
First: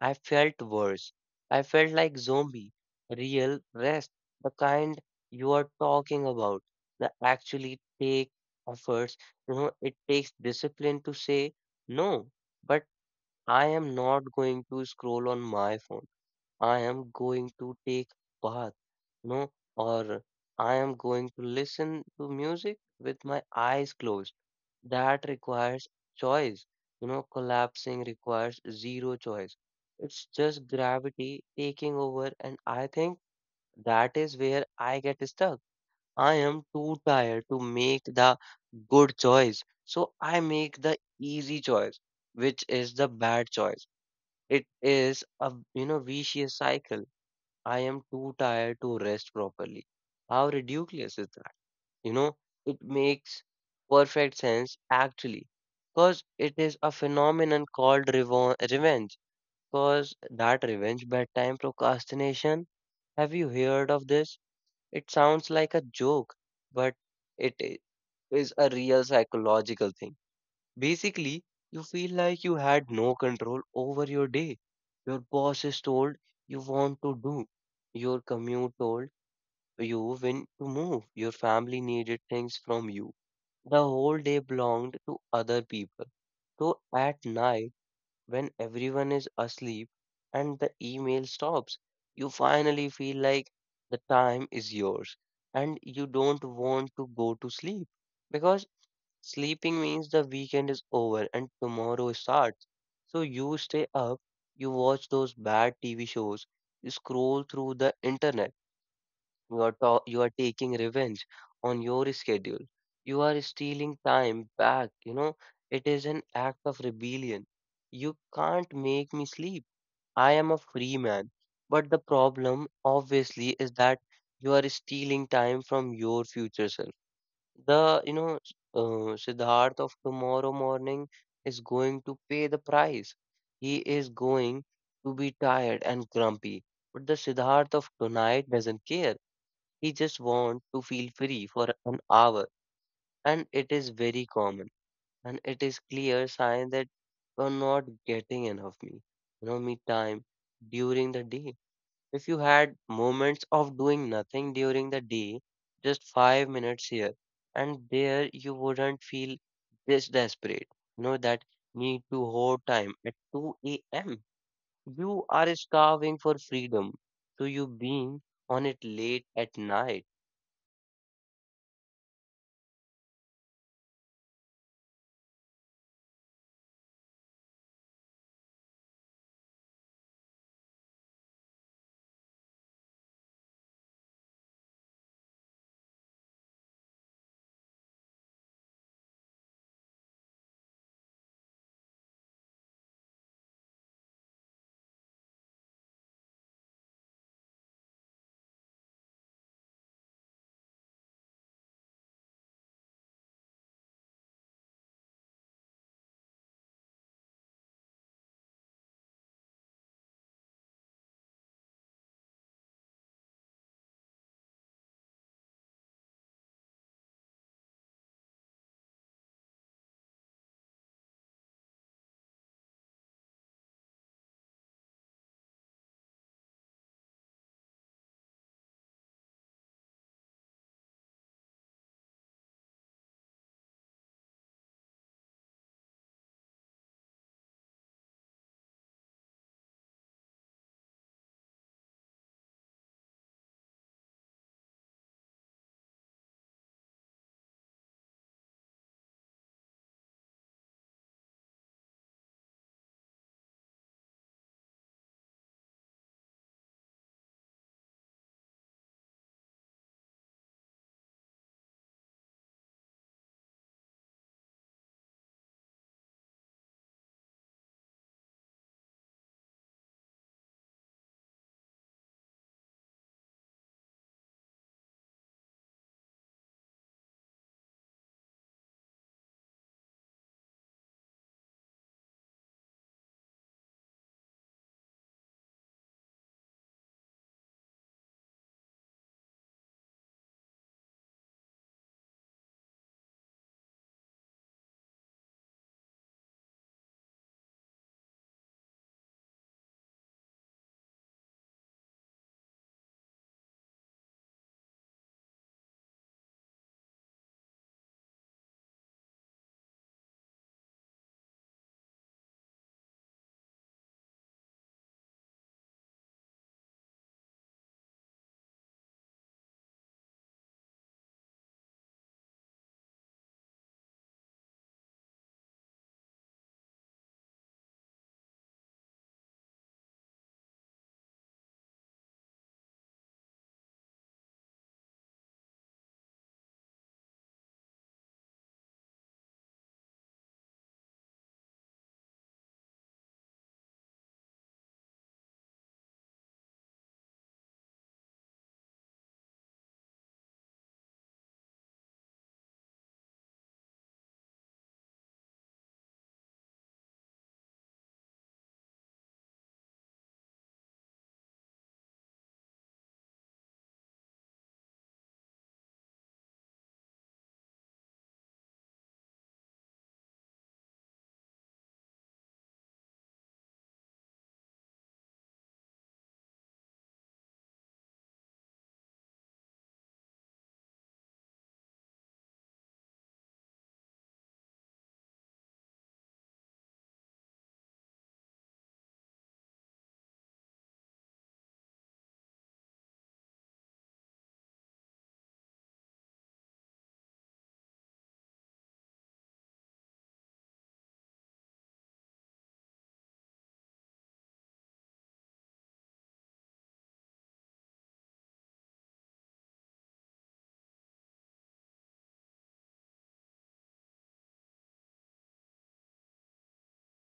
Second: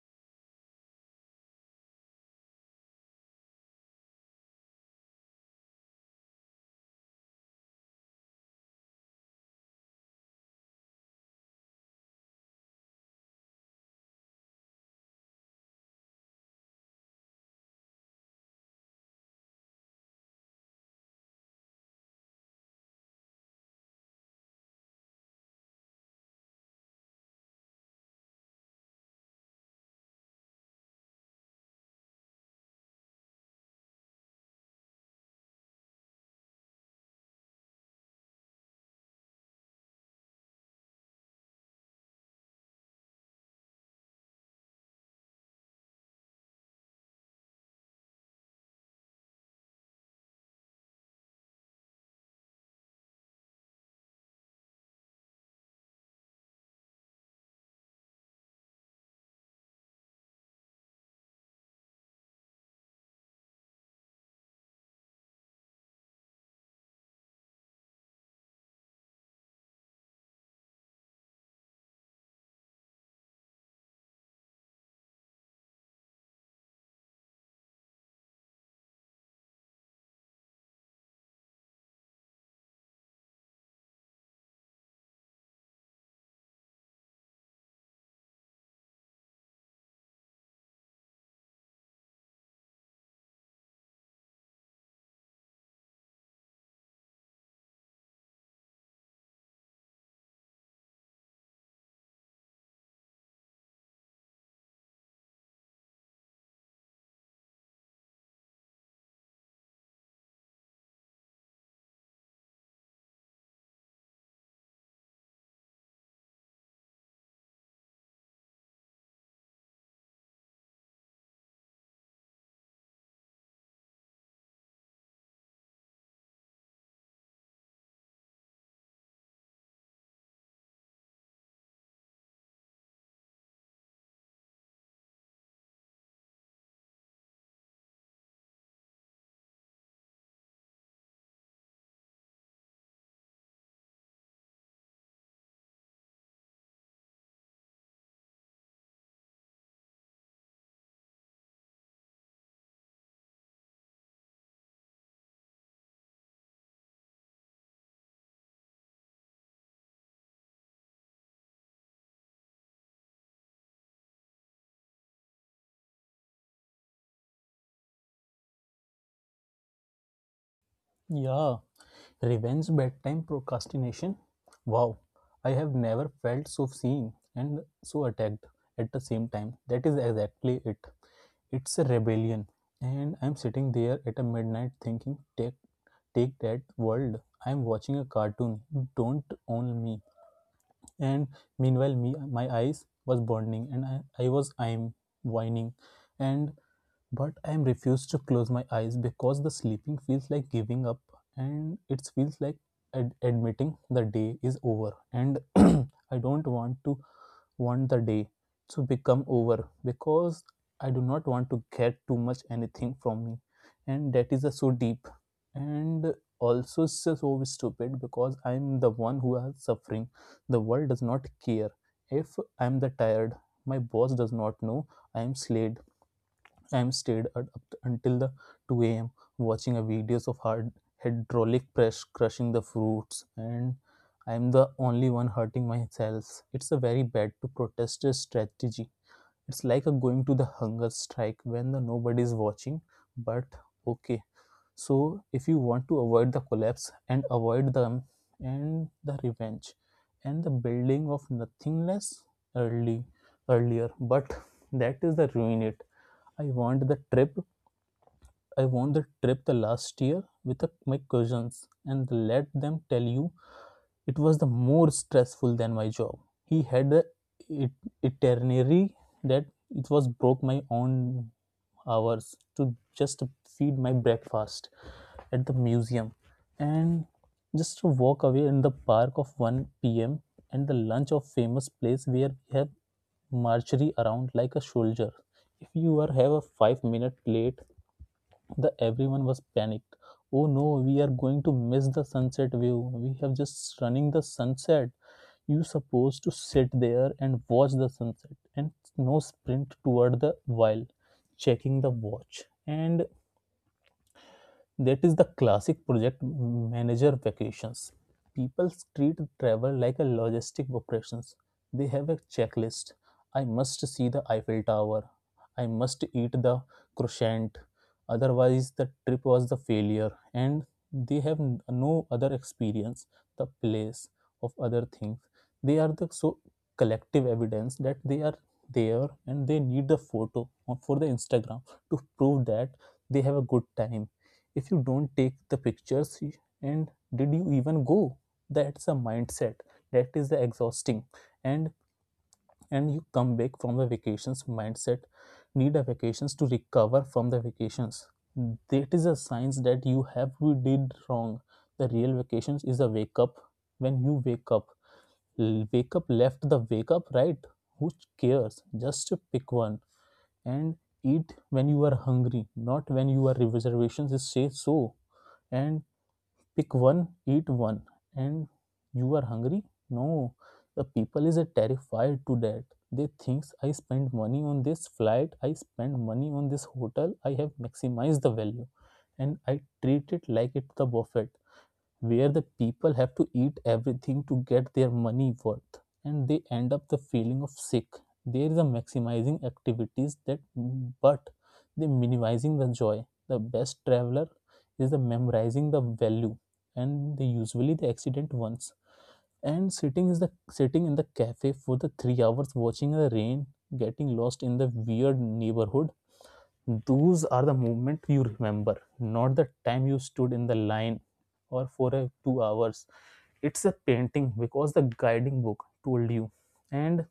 Speaker 1: I felt worse. I felt like zombie. Real rest, the kind you are talking about, that actually take efforts. You know, it takes discipline to say no, but I am not going to scroll on my phone. I am going to take bath, no, or I am going to listen to music with my eyes closed. That requires choice. You know, collapsing requires zero choice. It's just gravity taking over, and I think that is where I get stuck. I am too tired to make the good choice, so I make the easy choice, which is the bad choice. It is a, you know, vicious cycle. I am too tired to rest properly. How ridiculous is that? You know, it makes perfect sense actually, because it is a phenomenon called revenge. Because that revenge bedtime procrastination, have you heard of this? It sounds like a joke, but it i- is a real psychological thing. Basically, you feel like you had no control over your day. Your boss is told you want to do. Your commute told you when to move. Your family needed things from you. The whole day belonged to other people. So at night, when everyone is asleep and the email stops, you finally feel like the time is yours and you don't want to go to sleep because sleeping means the weekend is over and tomorrow starts. So you stay up, you watch those bad TV shows, you scroll through the internet, you are taking revenge on your schedule. You are stealing time back, you know. It is an act of rebellion. You can't make me sleep. I am a free man. But the problem, obviously, is that you are stealing time from your future self. The, you know, s- Siddharth of tomorrow morning is going to pay the price. He is going to be tired and grumpy. But the Siddharth of tonight doesn't care. He just wants to feel free for an hour. And it is very common. And it is clear sign that you're not getting enough me. You know, me time during the day. If you had moments of doing nothing during the day, just 5 minutes here and there, you wouldn't feel this desperate. You know, that need to hoard time at 2 a.m. You are starving for freedom. So you being on it late at night.
Speaker 2: Yeah. Revenge, bedtime, procrastination. Wow. I have never felt so seen and so attacked at the same time. That is exactly it. It's a rebellion. And I'm sitting there at a midnight thinking, take that world. I'm watching a cartoon. Don't own me. And meanwhile me, my eyes was burning and I'm whining and but I am refused to close my eyes because the sleeping feels like giving up, and it feels like admitting the day is over, and I don't want to want the day to become over because I do not want to get too much anything from me, and that is so deep and also so stupid because I'm the one who is suffering. The world does not care if I'm the tired. My boss does not know I am slayed. I'm stayed at up until the 2 a.m. watching a videos of hard hydraulic press crushing the fruits, and I'm the only one hurting myself. It's a very bad to protest strategy. It's like a going to the hunger strike when the nobody is watching, but okay. So if you want to avoid the collapse and avoid them and the revenge and the building of nothingness early earlier, but that is the ruin it. I want the trip I won the trip the last year with a- my cousins and let them tell you it was the more stressful than my job. He had the itinerary that it was broke my own hours to just feed my breakfast at the museum and just to walk away in the park of 1 p.m. and the lunch of famous place where we have marchery around like a soldier. If you are have a 5 minute late, the everyone was panicked. Oh no, we are going to miss the sunset view. We have just running the sunset. You supposed to sit there and watch the sunset and no sprint toward the while checking the watch. And that is the classic project manager vacations. People treat travel like a logistic operations. They have a checklist. I must see the Eiffel Tower. I must eat the croissant, otherwise, the trip was the failure. And they have no other experience, the place of other things. They are the so collective evidence that they are there, and they need the photo on- for the Instagram to prove that they have a good time. If you don't take the pictures, and did you even go? That's a mindset that is the exhausting, and you come back from the vacations mindset need a vacations to recover from the vacations. That is a sign that you have you did wrong. The real vacations is a wake up when you wake up, wake up left, the wake up right, who cares, just pick one and eat when you are hungry, not when you are reservations is say so. And pick one, eat one, and you are hungry? No, the people is terrified to that. They thinks I spend money on this flight, I spend money on this hotel, I have maximized the value, and I treat it like it's the buffet where the people have to eat everything to get their money worth, and they end up the feeling of sick. There is a maximizing activities that, but they minimizing the joy. The best traveler is the memorizing the value, and they usually the accident ones, and sitting is the sitting in the cafe for the 3 hours watching the rain, getting lost in the weird neighborhood. Those are the moment you remember, not the time you stood in the line or for a, 2 hours. It's a painting because the guiding book told you. And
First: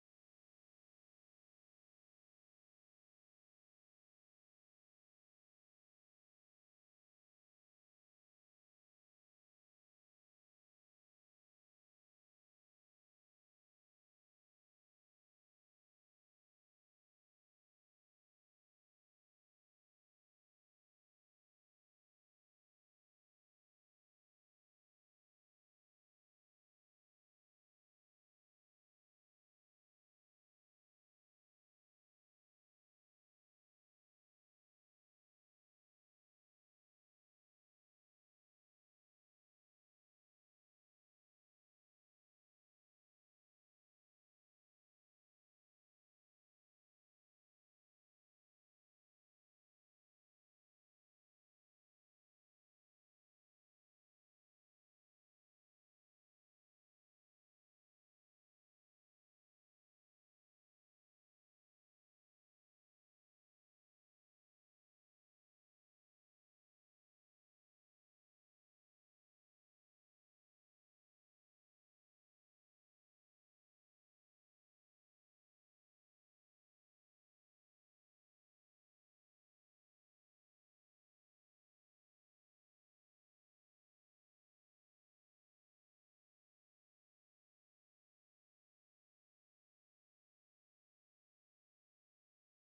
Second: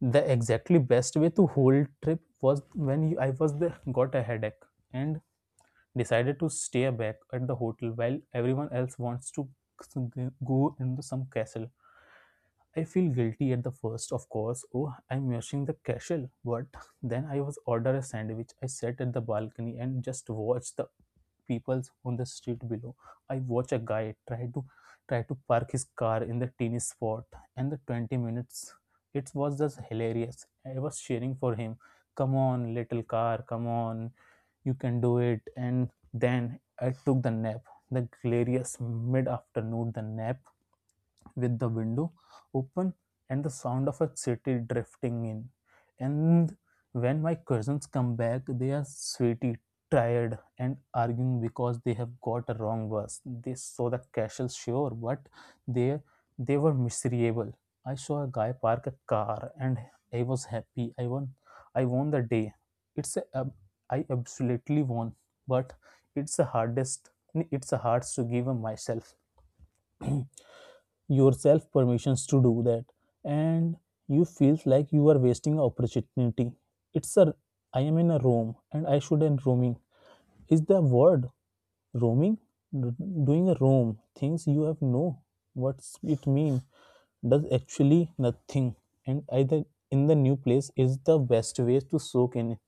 Speaker 2: the exactly best way to whole trip was when I was there, got a headache and decided to stay back at the hotel while everyone else wants to go into some castle. I feel guilty at the first, of course. Oh, I'm rushing the castle. But then I was ordered a sandwich. I sat at the balcony and just watched the people on the street below. I watch a guy try to park his car in the teeny spot, and the 20 minutes it was just hilarious. I was cheering for him. Come on, little car, come on, you can do it. And then I took the nap, the glorious mid-afternoon the nap, with the window open and the sound of a city drifting in. And when my cousins come back, they are sweaty, tired, and arguing because they have got a wrong verse. They saw the castle, sure, but they they were miserable. I saw a guy park a car, and I was happy. I won. I won the day. It's a I absolutely won, but it's the hardest. It's the hardest to give myself yourself permissions to do that, and you feel like you are wasting opportunity. It's a I am in a room and I should end roaming. Is the word roaming doing a roam things you have no what's it mean, does actually nothing, and either in the new place is the best way to soak in.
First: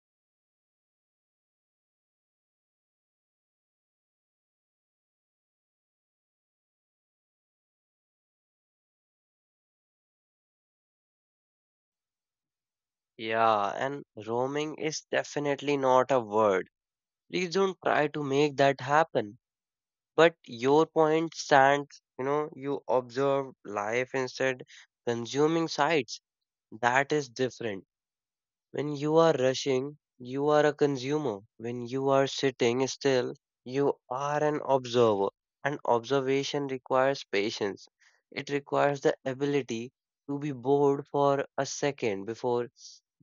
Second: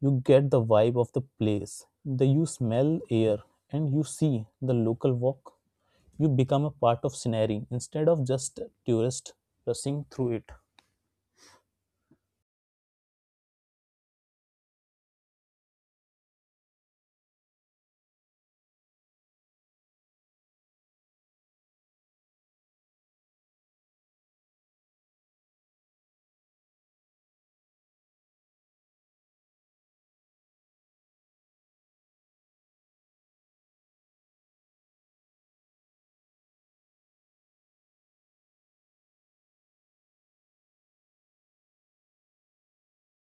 Speaker 2: You get the vibe of the place. The you smell air, and you see the local walk. You become a part of scenery instead of just a tourist rushing through it.
Speaker 1: Yeah, and roaming is definitely not a word. Please don't try to make that happen. But your point stands, you know, you observe life instead consuming sites. That is different. When you are rushing, you are a consumer. When you are sitting still, you are an observer. And observation requires patience. It requires the ability to be bored for a second before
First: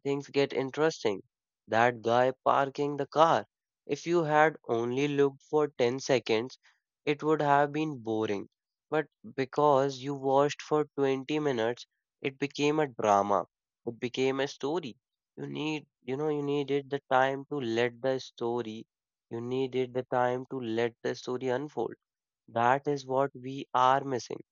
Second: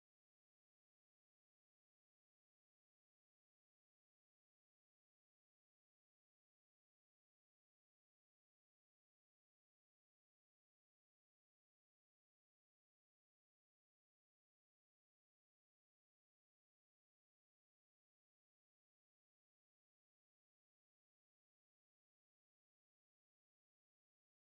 Speaker 1: things get interesting. That guy parking the car, if you had only looked for 10 seconds, it would have been boring. But because you watched for 20 minutes, it became a drama. It became a story. You need you know you needed the time to let the story You needed the time to let the story unfold. That is what we are missing.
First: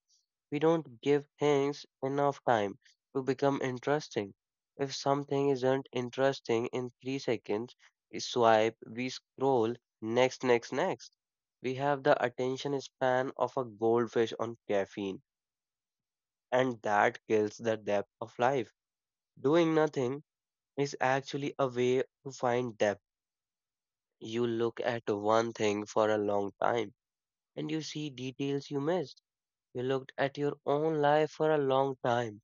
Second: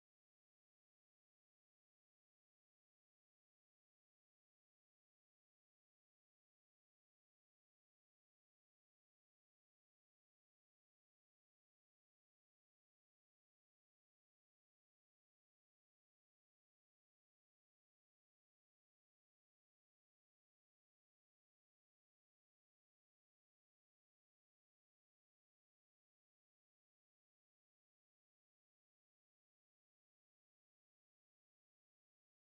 Speaker 1: We don't give things enough time to become interesting. If something isn't interesting in 3 seconds, we swipe, we scroll, next, next, next. We have the attention span of a goldfish on caffeine, and that kills the depth of life. Doing nothing is actually a way to find depth. You look at one thing for a long time and you see details you missed. You looked at your own life for a long time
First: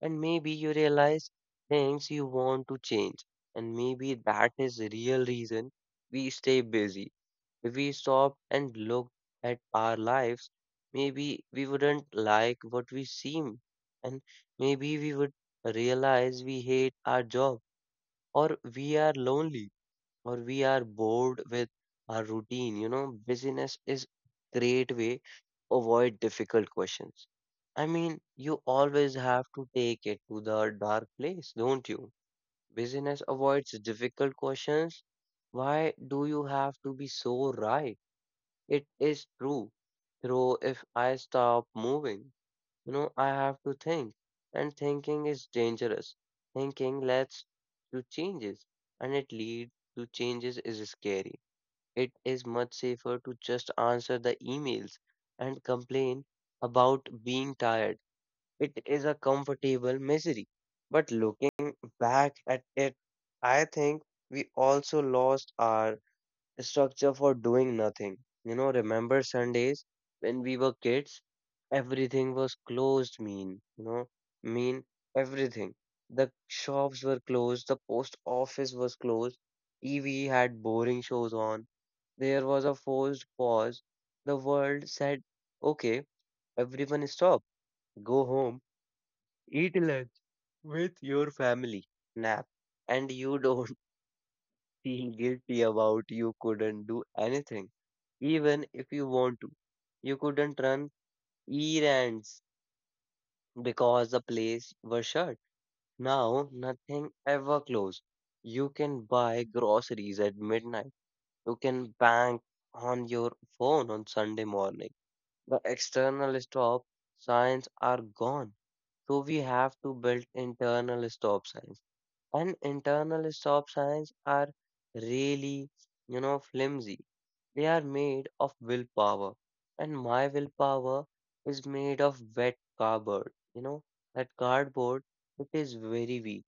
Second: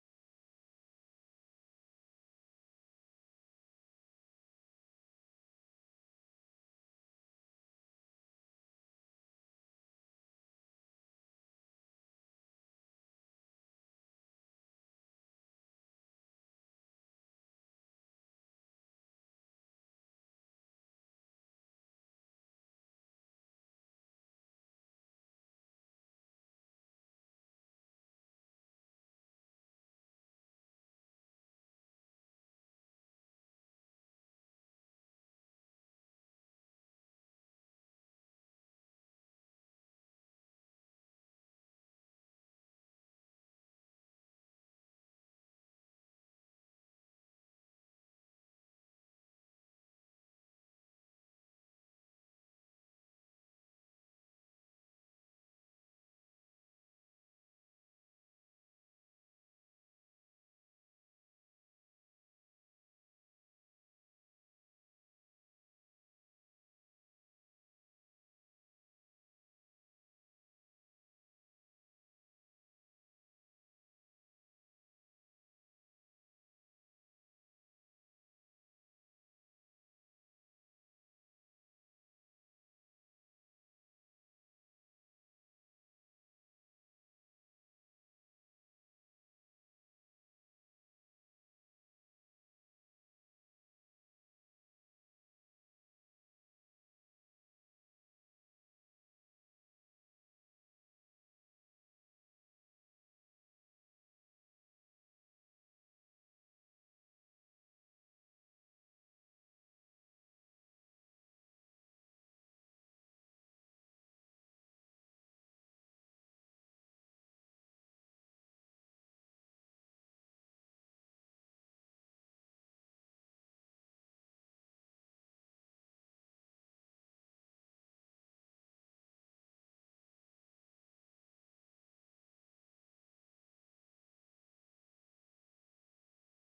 Speaker 1: and maybe you realize things you want to change. And maybe that is the real reason we stay busy. If we stopped and looked at our lives, maybe we wouldn't like what we seem. And maybe we would realize we hate our job or we are lonely or we are bored with our routine. You know, busyness is great way to avoid difficult questions. I mean, you always have to take it to the dark place, don't you? Busyness avoids difficult questions. Why do you have to be so right? It is true. Though if I stop moving. You know, I have to think, and thinking is dangerous. Thinking leads to changes, and it leads to changes is scary. It is much safer to just answer the emails and complain about being tired. It is a comfortable misery. But looking back at it, I think we also lost our structure for doing nothing. You know, remember Sundays when we were kids? Everything was closed, mean, you know, mean everything. The shops were closed, the post office was closed, TV had boring shows on. There was a forced pause. The world said, okay, everyone stop, go home, eat lunch with your family, nap, and you don't feeling guilty about you couldn't do anything, even if you want to. You couldn't run errands because the place was shut. Now nothing ever closed. You can buy groceries at midnight. You can bank on your phone on Sunday morning. The external stop signs are gone. So we have to build internal stop signs. And internal stop signs are really, flimsy. They are made of willpower, and my willpower is made of wet cardboard. You know, that cardboard, it is very weak,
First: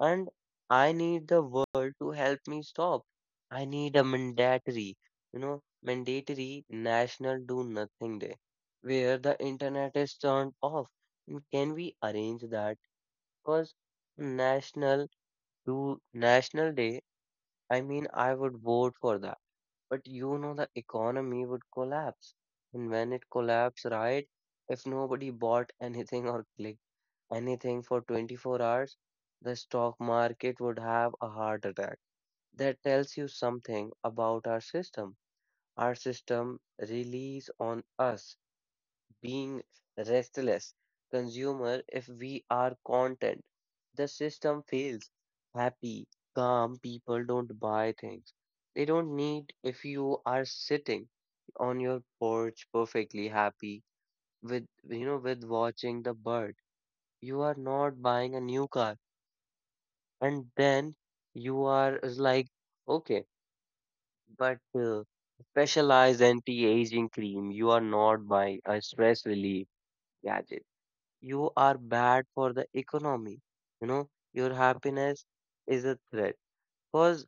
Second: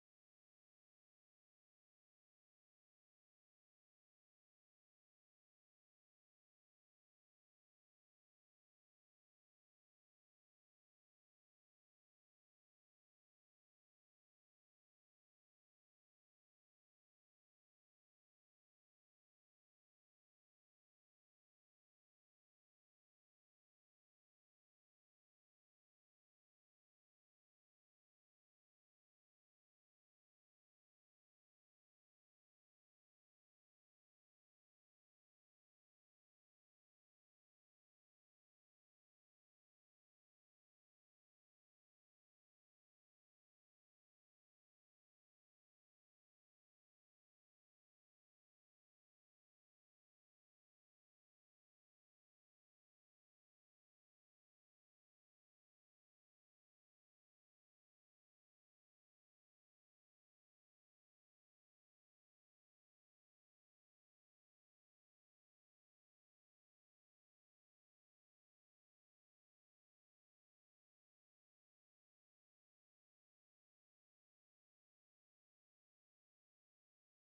Speaker 1: and I need the world to help me stop. I need a mandatory, mandatory national do nothing day where the internet is turned off. And can we arrange that? Because national national day, I mean, I would vote for that, but you know, the economy would collapse. And when it collapsed, right, if nobody bought anything or clicked anything for 24 hours, the stock market would have a heart attack. That tells you something about our system. Our system relies on us being restless consumer if we are content. The system fails. Happy, calm people don't buy things. They don't need if you are sitting on your porch perfectly happy with with watching the bird. You are not buying a new car. And then you are is like okay, but specialized anti-aging cream, you are not buying a stress relief gadget, you are bad for the economy. You know, your happiness is a threat. Because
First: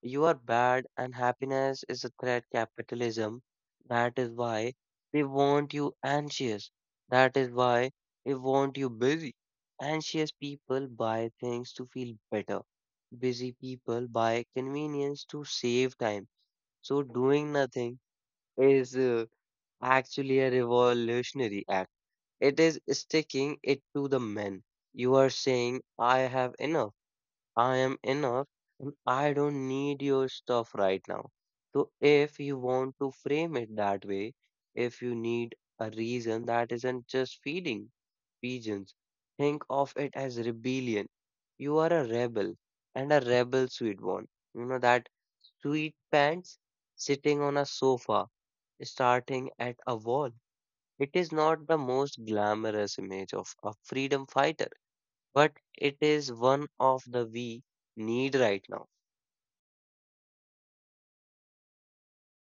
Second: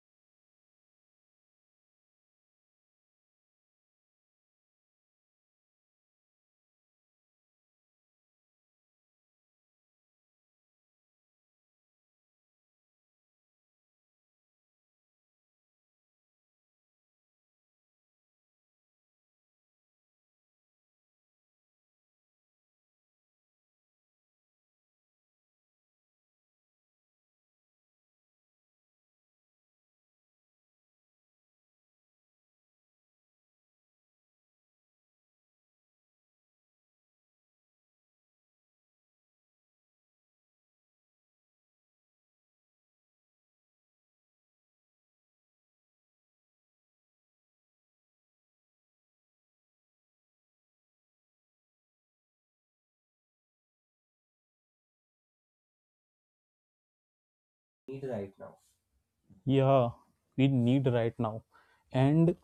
Speaker 1: you are bad and happiness is a threat, capitalism. That is why they want you anxious. That is why they want you busy. Anxious people buy things to feel better. Busy people buy convenience to save time. So doing nothing is actually a revolutionary act. It is sticking it to the men. You are saying, I have enough, I am enough, and I don't need your stuff right now. So, if you want to frame it that way, if you need a reason that isn't just feeding pigeons, think of it as rebellion. You are a rebel, and a rebel, sweet one. You know that sweet pants sitting on a sofa, starting at a wall. It is not the most glamorous image of a freedom fighter, but it is one of the we need right now.
Speaker 2: Yeah, we need right now. And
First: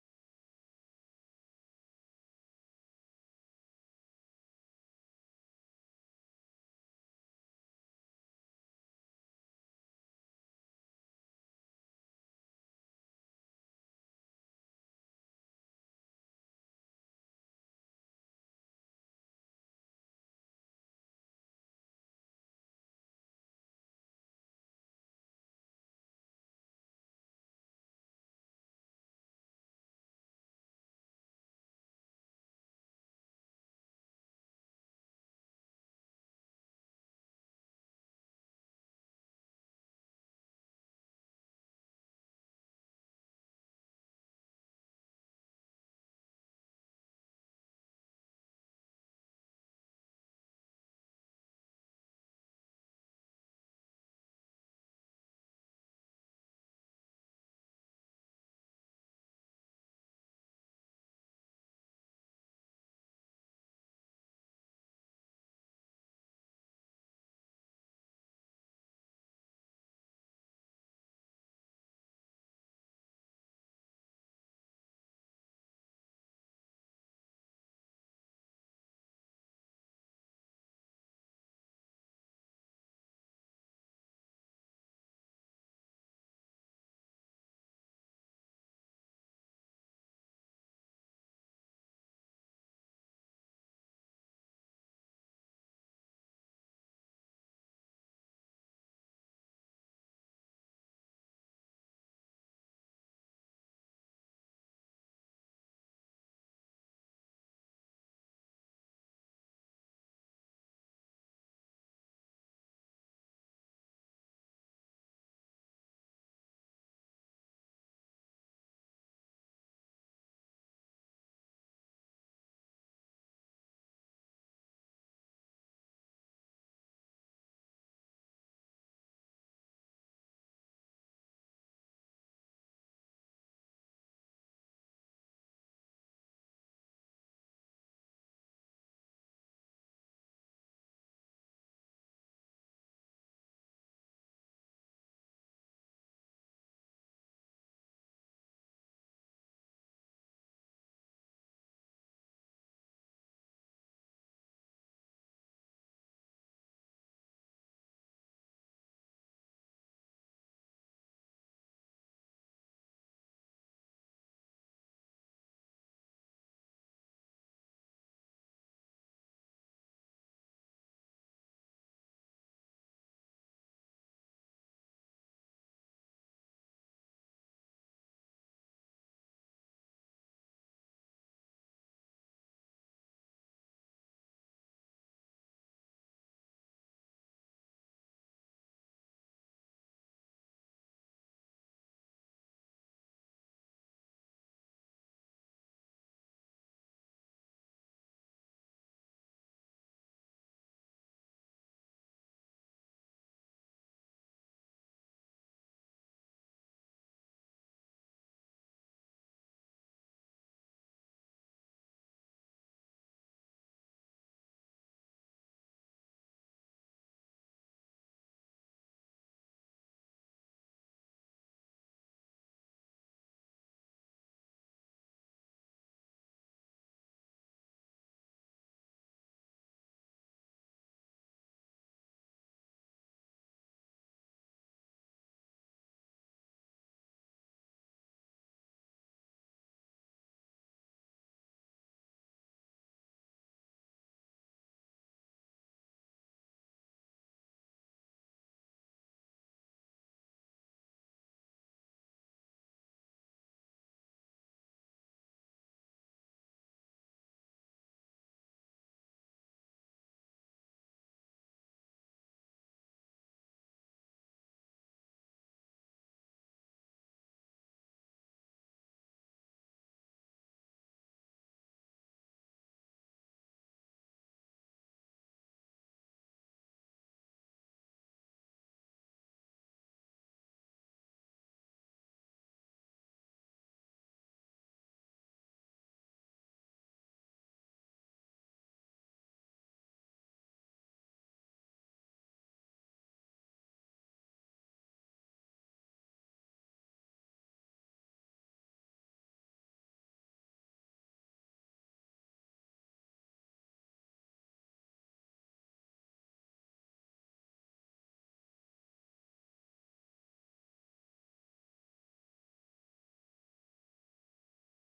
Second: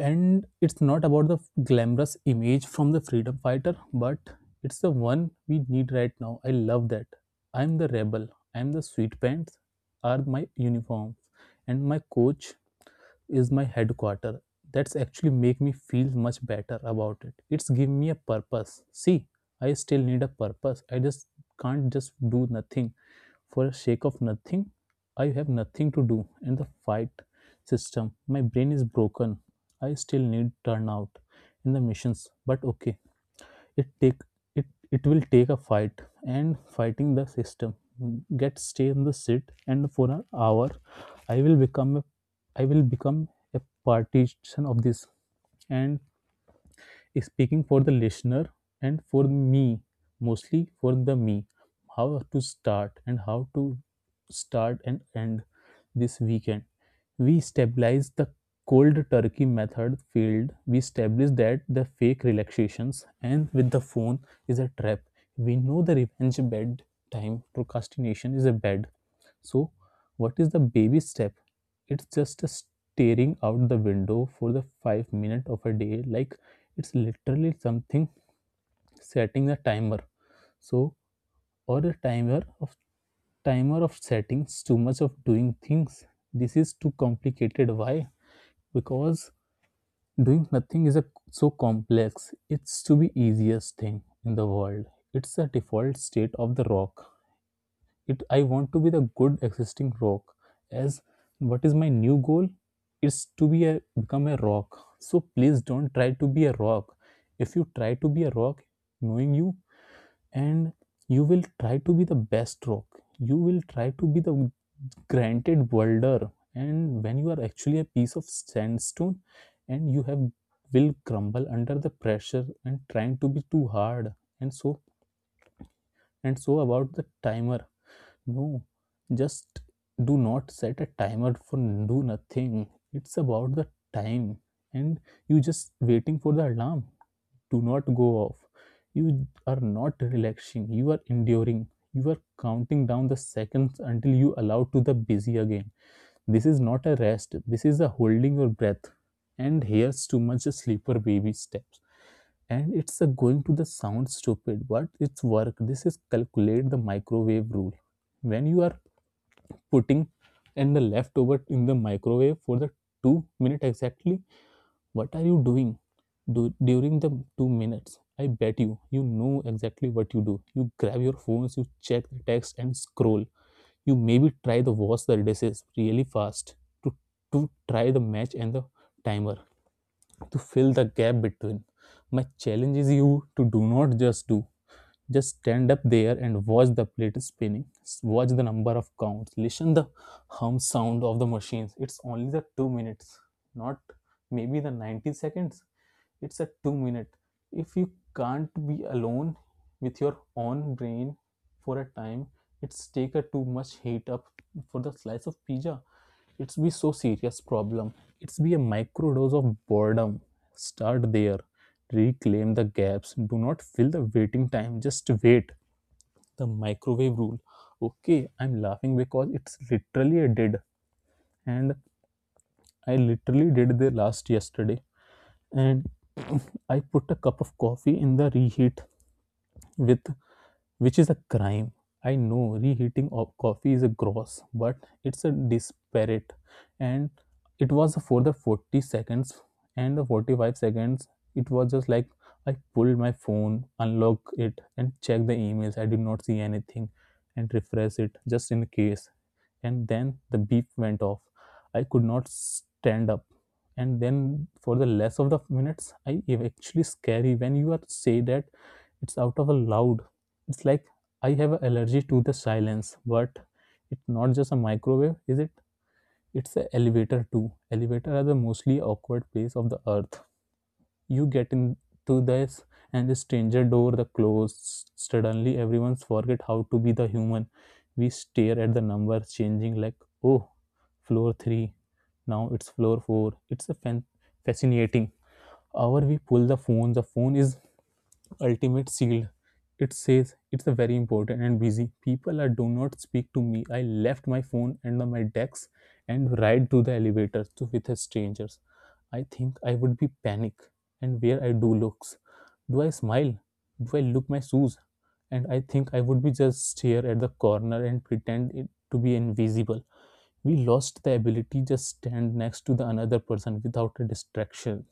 Speaker 2: it's not about the glamorous image from the freedom fighter, but it's the one we need right now. I love that. I'm the rebel. I'm the sweet pants are my uniform, and my coach is my headquarter. That's actually make me feel much better about it. It's give me a purpose. See, I still need a purpose. I just can't just do nothing for the sake of nothing. I have nothing to do and the fight system. My brain is broken. I still need turnout in the missions, but okay. It take it will take a fight and fighting the system. Get stay in the seat and for an hour I will become a I will become a partition of this, and speaking for the listener and for me, mostly for the me, how to start and end this weekend. We stabilize the cold turkey method field. We establish that the fake relaxations and with the phone is a trap. We know the revenge bed time procrastination is a bed. So what is the baby step? It's just a staring out the window for the 5 minutes of a day. Like it's literally something setting a timer. So or a timer of settings. Too much of doing things. This is too complicated. Why? Because doing nothing is a so complex. It's to be easiest thing in the world. It's the default state of the rock. It i want to be the good existing rock. As what is my new goal is to be a become a rock. So please don't try to be a rock. If you try to be a rock, knowing you, and you will try to be the best rock. You will try to be the granted boulder, and when you are actually a piece of sandstone and you have will crumble under the pressure and trying to be too hard. And so and so about the timer. No, just do not set a timer for do nothing. It's about the time, and you just waiting for the alarm. Do not go off. You are not relaxing. You are enduring. You are counting down the seconds until you allow to the busy again. This is not a rest. This is a holding your breath. And here's too much a sleeper baby steps. And it's a going to the sound stupid, but it's work. This is calculate the microwave rule when you are putting and the leftover in the microwave for the 2 minutes exactly? What are you doing during the 2 minutes? I bet you know exactly what you do. You grab your phones, you check the text and scroll. You maybe try to wash the dishes really fast to to try the match and the timer to fill the gap between. My challenge is you to do not just do, just stand up there and watch the plate spinning, watch the number of counts, listen the hum sound of the machines. It's only the 2 minutes, not maybe the 90 seconds. It's a 2 minute. If you can't be alone with your own brain for a time, it's take a too much heat up for the slice of pizza. It's be so serious problem. It's be a microdose of boredom. Start there. Reclaim the gaps. Do not fill the waiting time, just wait. The microwave rule. Okay, I'm laughing because it's literally a did, and I literally did the last yesterday. And I put a cup of coffee in the reheat with, which is a crime. I know reheating of coffee is a gross, but it's a disparate. And it was for the 40 seconds and the 45 seconds. It was just like I pulled my phone, unlocked it, and checked the emails. I did not see anything and refresh it just in case. And then the beep went off. I could not stand up. And then for the less of the minutes, I actually scary when you are say that it's out of a loud. It's like I have an allergy to the silence. But it's not just a microwave, is it? It's an elevator too. Elevator are the mostly awkward place of the earth. You get into this and the stranger door the close, suddenly everyone forget how to be the human. We stare at the numbers changing like, oh, floor 3, now it's floor 4, it's fascinating. Hour we pull the phone, the phone is ultimate shield. It says it's a very important and busy. People are do not speak to me. I left my phone and my decks and ride to the elevator to with strangers. I think I would be panic and where I do looks. Do I smile? Do I look my shoes? And I think I would be just stare at the corner and pretend it to be invisible. We lost the ability just stand next to the another person without a distraction.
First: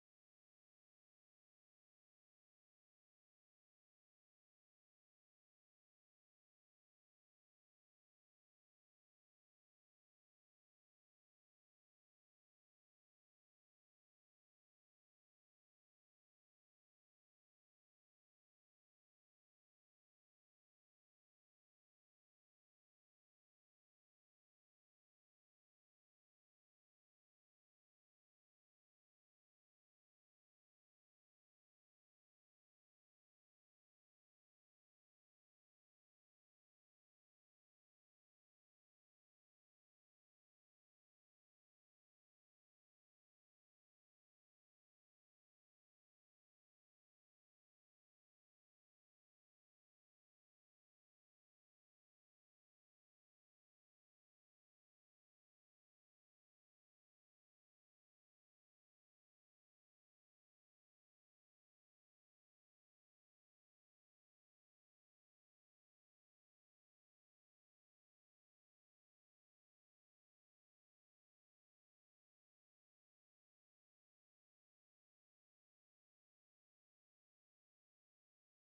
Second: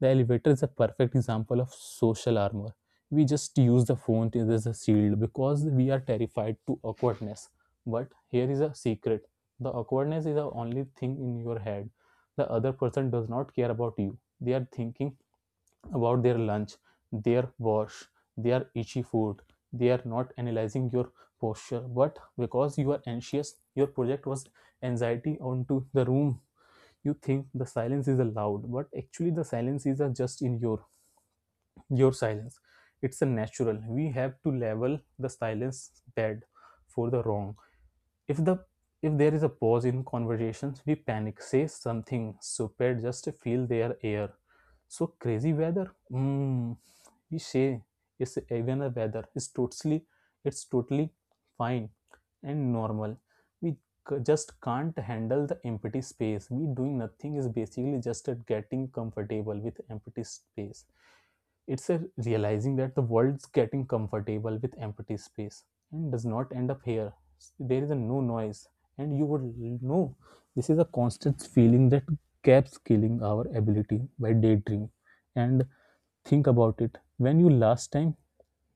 Speaker 2: The elevator is a perfect example of social armor. We just use the phone as a shield because we are terrified to awkwardness. But here is a secret. The awkwardness is the only thing in your head. The other person does not care about you. They are thinking about their lunch, their wash, their itchy food. They are not analyzing your posture. But because you are anxious, your project was anxiety onto the room. You think the silence is allowed, but actually the silences are just in your silence. It's a natural. We have to level the silence bad for the wrong. If the, if there is a pause in conversations, we panic, say something stupid just to feel their air. So crazy weather, we say, is even the weather is totally, it's totally fine and normal. We just can't handle the empty space. We doing nothing is basically just at getting comfortable with empty space. It's a realizing that the world's getting comfortable with empty space and does not end up here. There is a no noise, and you would know this is a constant feeling that keeps killing our ability by daydream. And think about it, when you last time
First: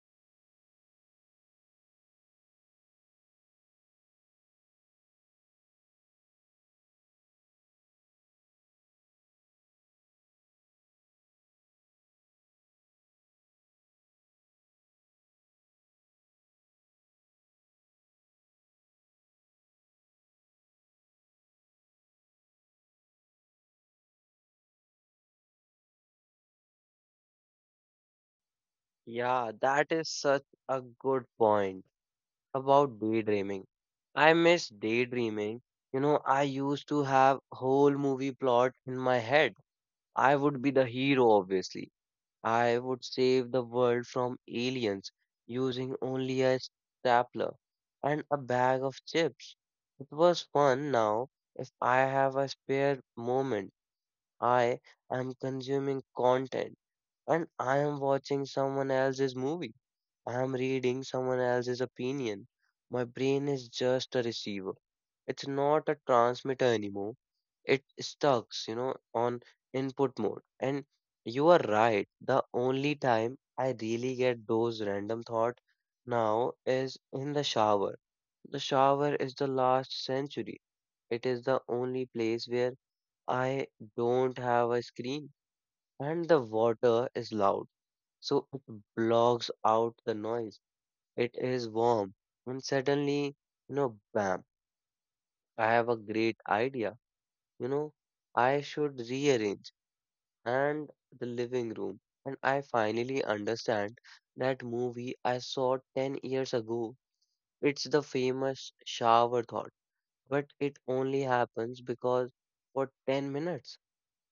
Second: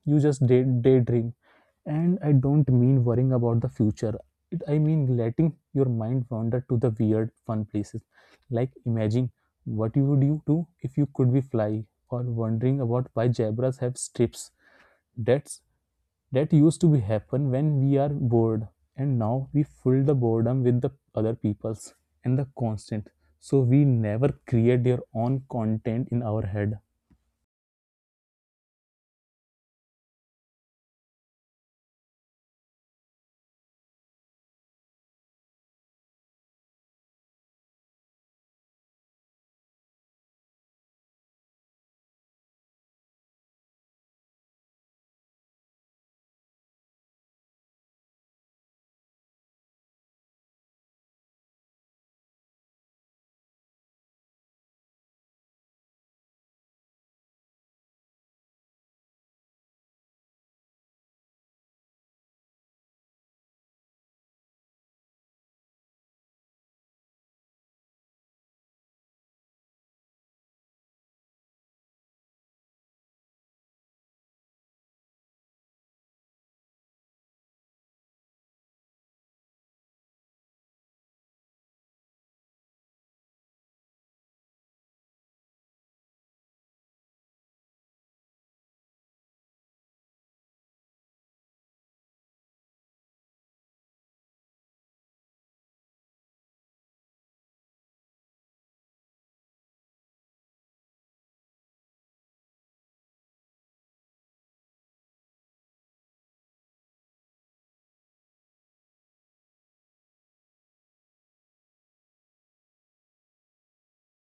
Speaker 2: you just daydream. And I don't mean worrying about the future. I mean letting your mind wander to the weird fun places. Like imagine what you would you do if you could be fly, or wondering about why zebras have strips. That's, that used to be happen when we are bored, and now we fill the boredom with the other people's and the constant, so we never create their own content in our head.
Speaker 1: Yeah, that is such a good point about daydreaming. I miss daydreaming. You know, I used to have whole movie plot in my head. I would be the hero, obviously. I would save the world from aliens using only a stapler and a bag of chips. It was fun now. If I have a spare moment, I am consuming content, and I am watching someone else's movie. I am reading someone else's opinion. My brain is just a receiver. It's not a transmitter anymore. It stucks, on input mode. And you are right. The only time I really get those random thought now is in the shower. The shower is the last century. It is the only place where I don't have a screen and the water is loud. So it blocks out the noise. It is warm. And suddenly, bam, I have a great idea. You know, I should rearrange and the living room. And I finally understand that movie I saw 10 years ago. It's the famous shower thought, but it only happens because for 10 minutes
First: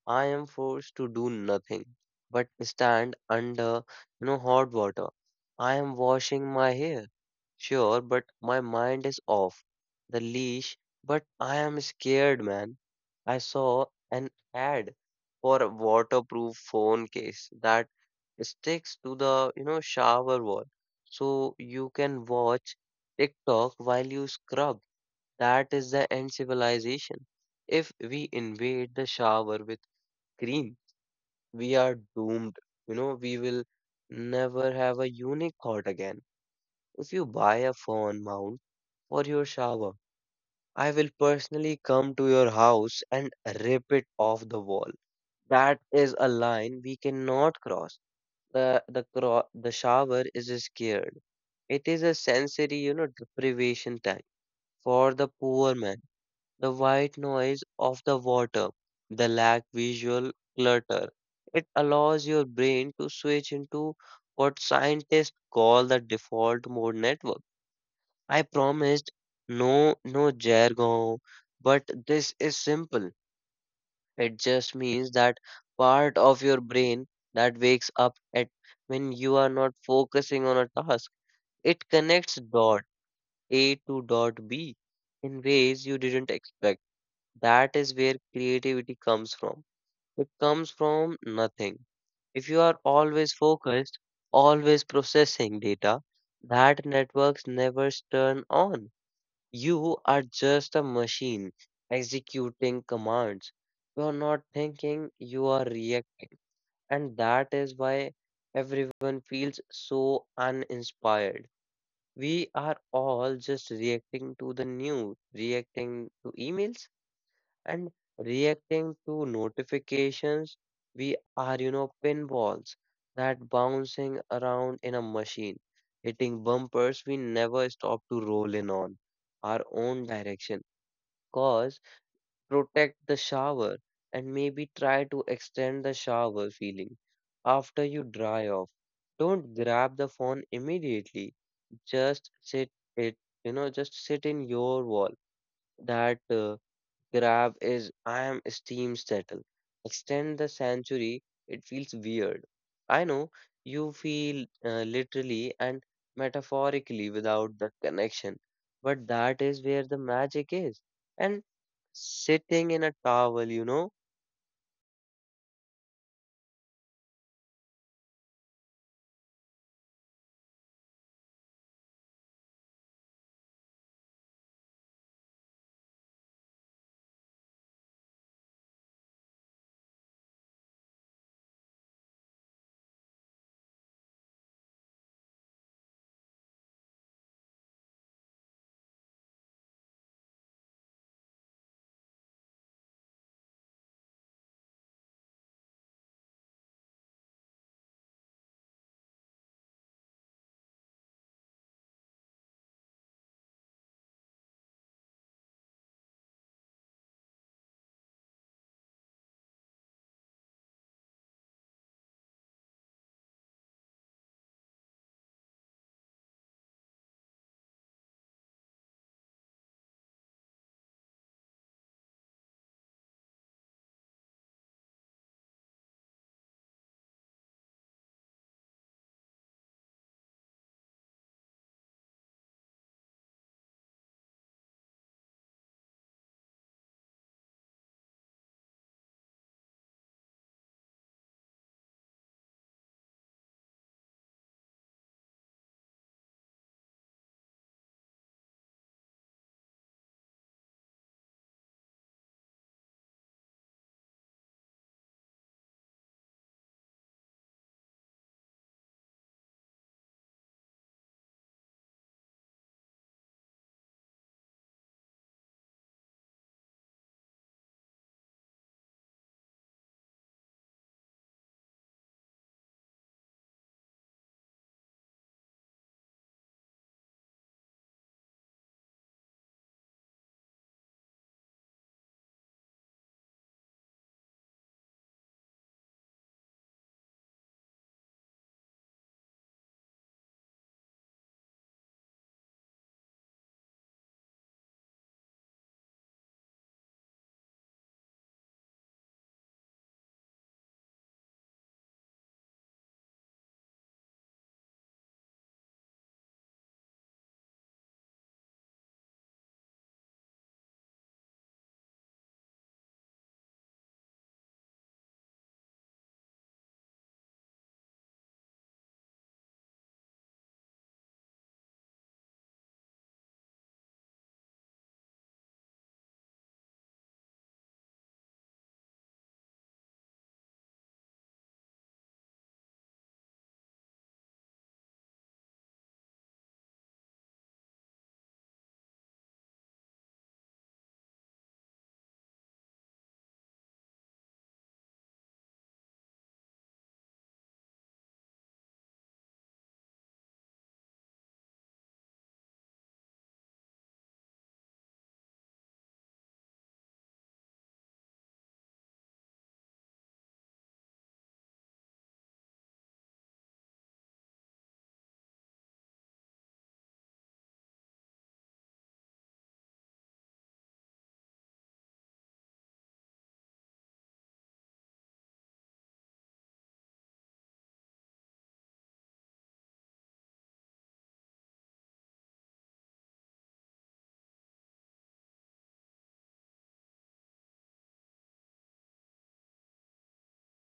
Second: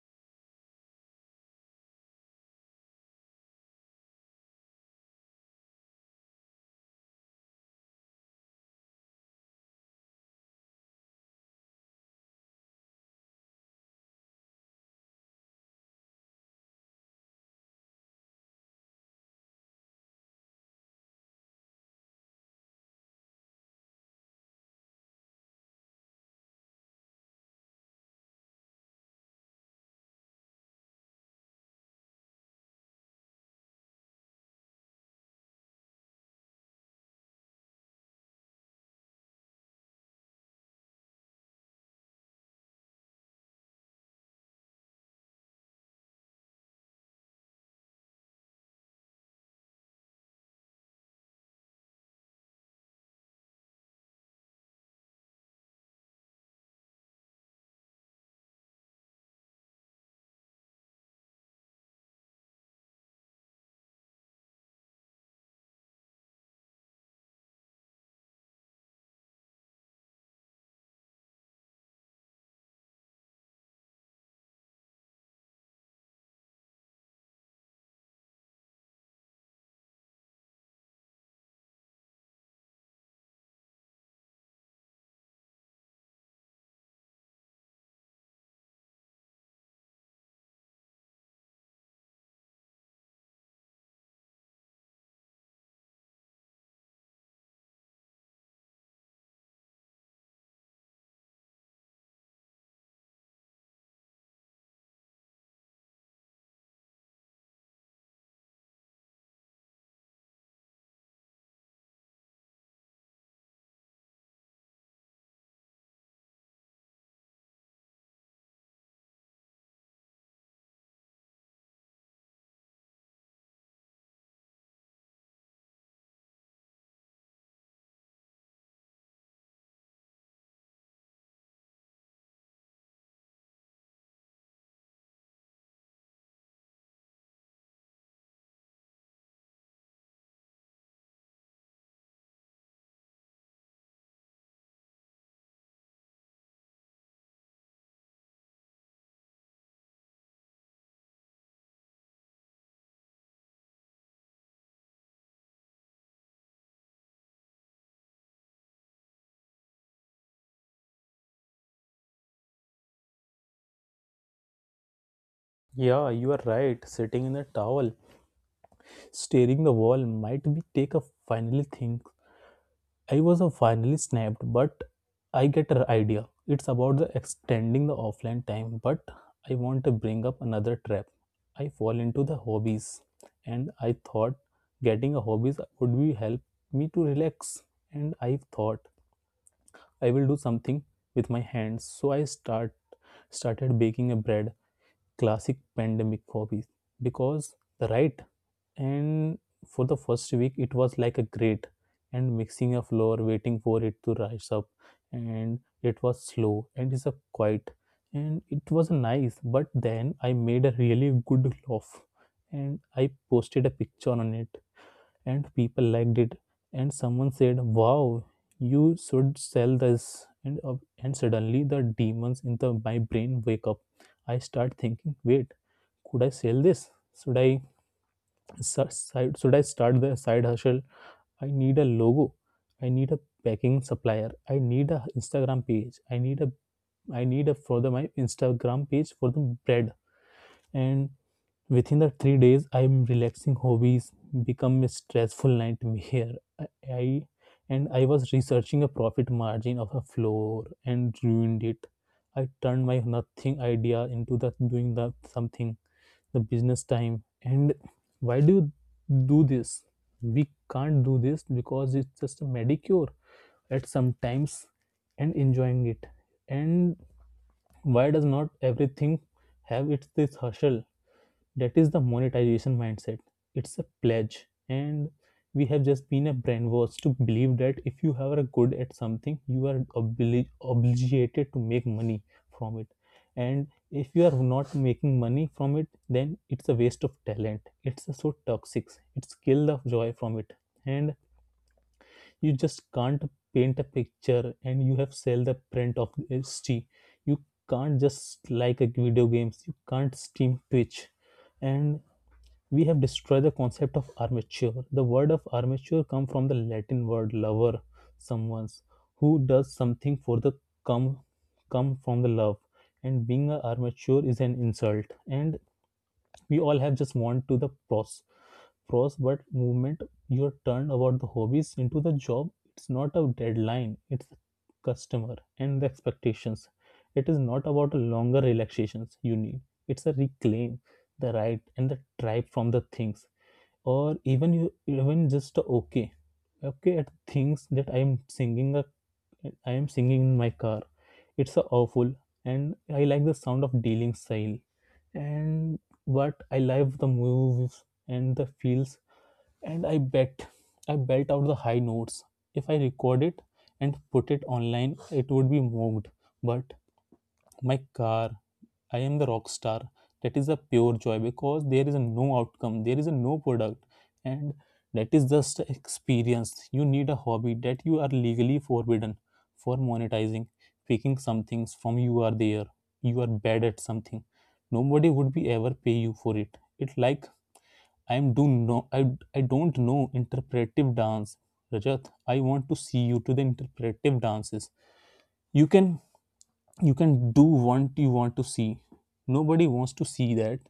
Speaker 1: I am forced to do nothing but stand under, hot water. I am washing my hair, sure, but my mind is off the leash, but I am scared, man. I saw an ad for a waterproof phone case that sticks to the, shower wall. So you can watch TikTok while you scrub. That is the end civilization. If we invade the shower with cream, we are doomed. You know, we will never have a unique thought again. If you buy a phone mount for your shower, I will personally come to your house and rip it off the wall. That is a line we cannot cross. The shower is scared. It is a sensory, deprivation tank for the poor man. The white noise of the water, the lack visual clutter. It allows your brain to switch into what scientists call the default mode network. I promised no jargon, but this is simple. It just means that part of your brain that wakes up at when you are not focusing on a task. It connects dot A to dot B in ways you didn't expect. That is where creativity comes from. It comes from nothing. If you are always focused, always processing data, that networks never turn on. You are just a machine executing commands. You are not thinking, you are reacting. And that is why everyone feels so uninspired. We are all just reacting to the news, reacting to emails, and reacting to notifications. We are, pinballs that bouncing around in a machine, hitting bumpers we never stop to roll in on our own direction cause protect the shower and maybe try to extend the shower feeling after you dry off. Don't grab the phone immediately. Just sit it, just sit in your wall that grab is I am steam settle. Extend the century, it feels weird. I know you feel literally and metaphorically without the connection, but that is where the magic is. And sitting in a towel, you know,
Speaker 2: Yeah, you are right. Sitting in a towel, staring the wall might be take a finally think. I was a finally snapped, but I get an idea. It's about the extending the offline time, but I want to bring up another trap. I fall into the hobbies, and I thought getting a hobbies would be help me to relax. And I thought I will do something with my hands, so I start started baking a bread, classic pandemic hobbies, because the right. And for the first week it was like a grate and mixing a floor waiting for it to rise up, and it was slow and it's a quiet, and it was nice. But then I made a really good loaf, and I posted a picture on it, and people liked it, and someone said, wow, you should sell this. And suddenly the demons in the my brain wake up. I start thinking, wait, could I sell this? Should I should I start the side hustle? I need a logo. I need a packing supplier. I need a Instagram page. I need a for the my Instagram page for the bread. And within the 3 days, I'm relaxing hobbies become a stressful nightmare. I, I and I was researching a profit margin of a floor and ruined it. I turned my nothing idea into the doing the something, the business time. And why do you do this? We can't do this because it's just a medicure at some times and enjoying it. And why does not everything have its this hustle? That is the monetization mindset. It's a pledge, and we have just been a brainwashed to believe that if you are a good at something, you are obligated to make money from it. And if you are not making money from it, then it's a waste of talent. It's so toxic. It's kill the joy from it. And you just can't paint a picture and you have sell the print of st. You can't just like a video games, you can't stream twitch. And we have destroyed the concept of armature. The word of armature comes from the Latin word lover, someone who does something for the come come from the love. And being an armature is an insult. And we all have just want to the pros but movement. Your turn about the hobbies into the job, it's not a deadline, it's the customer and the expectations. It is not about longer relaxations you need, it's a reclaim the right and the tribe from the things. Or even you even just a okay at things. That I am singing a, I am singing in my car. It's a awful, and I like the sound of dealing style. And but I love the moves and the feels. And I bet I belt out the high notes. If I record it and put it online, it would be mocked. But my car, I am the rock star. That is a pure joy because there is a no outcome, there is a no product, and that is just a experience. You need a hobby that you are legally forbidden for monetizing, picking some things from you are there. You are bad at something. Nobody would be ever pay you for it. It like I'm do no I I don't know interpretive dance, Rajat. I want to see you to the interpretive dances. You can you can do what you want to see. Nobody wants to see that.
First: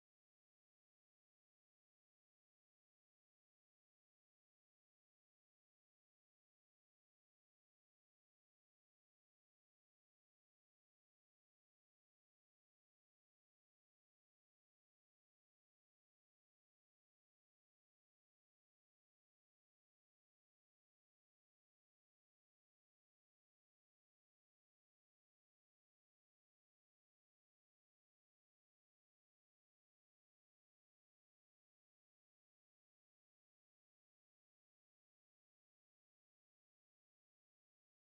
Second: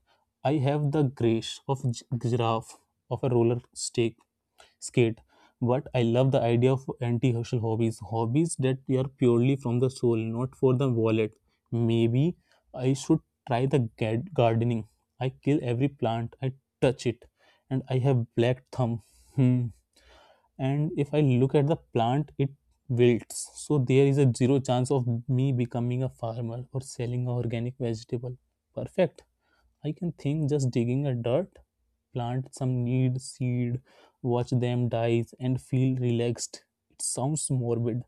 Speaker 2: I have the grace of giraffe of a roller stick skate. But I love the idea of anti-hustle hobbies, hobbies that are purely from the soul, not for the wallet. Maybe I should try the gardening. I kill every plant I touch it, and I have black thumb. Hmm. And if I look at the plant, it wilts. So there is a zero chance of me becoming a farmer or selling organic vegetable. Perfect. I can think just digging a dirt, plant some need seed, watch them die, and feel relaxed. It sounds morbid,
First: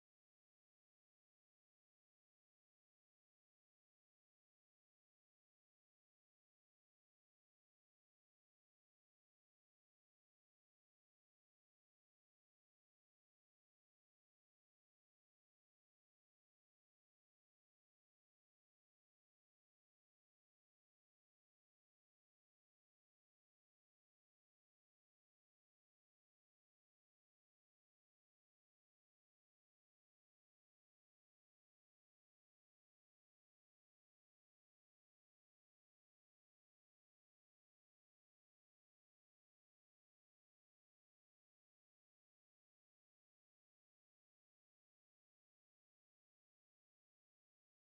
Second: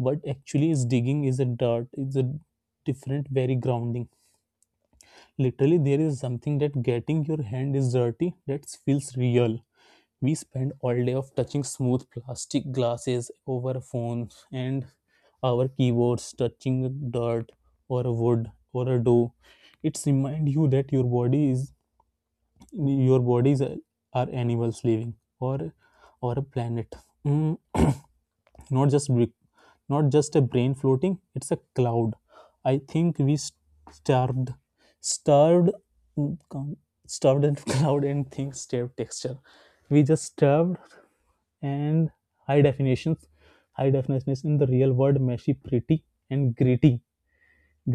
Speaker 2: but actually, is digging is a dirt is a different, very grounding. Literally, there is something that getting your hand is dirty that feels real. We spend all day of touching smooth plastic glasses over phones and our keyboards, touching dirt or a wood or a dough. It's remind you that your body is your bodies are animals living or or a planet. Mm, not just brick- not just a brain floating it's a cloud. I think starved starved mm, com- starved and cloud and things starved texture. We just starved. And high definitions, high definitions in the real world meshy pretty and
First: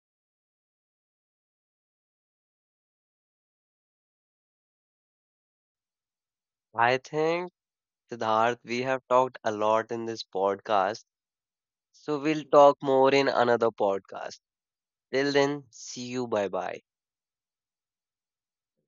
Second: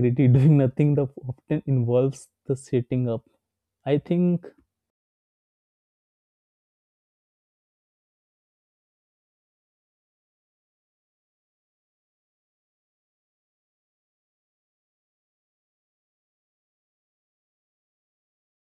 Speaker 2: gritty doing nothing that often involves the setting up, I think
Speaker 1: I think Siddharth, we have talked a lot in this podcast, so we'll talk more in another podcast. Till then, see you. Bye bye.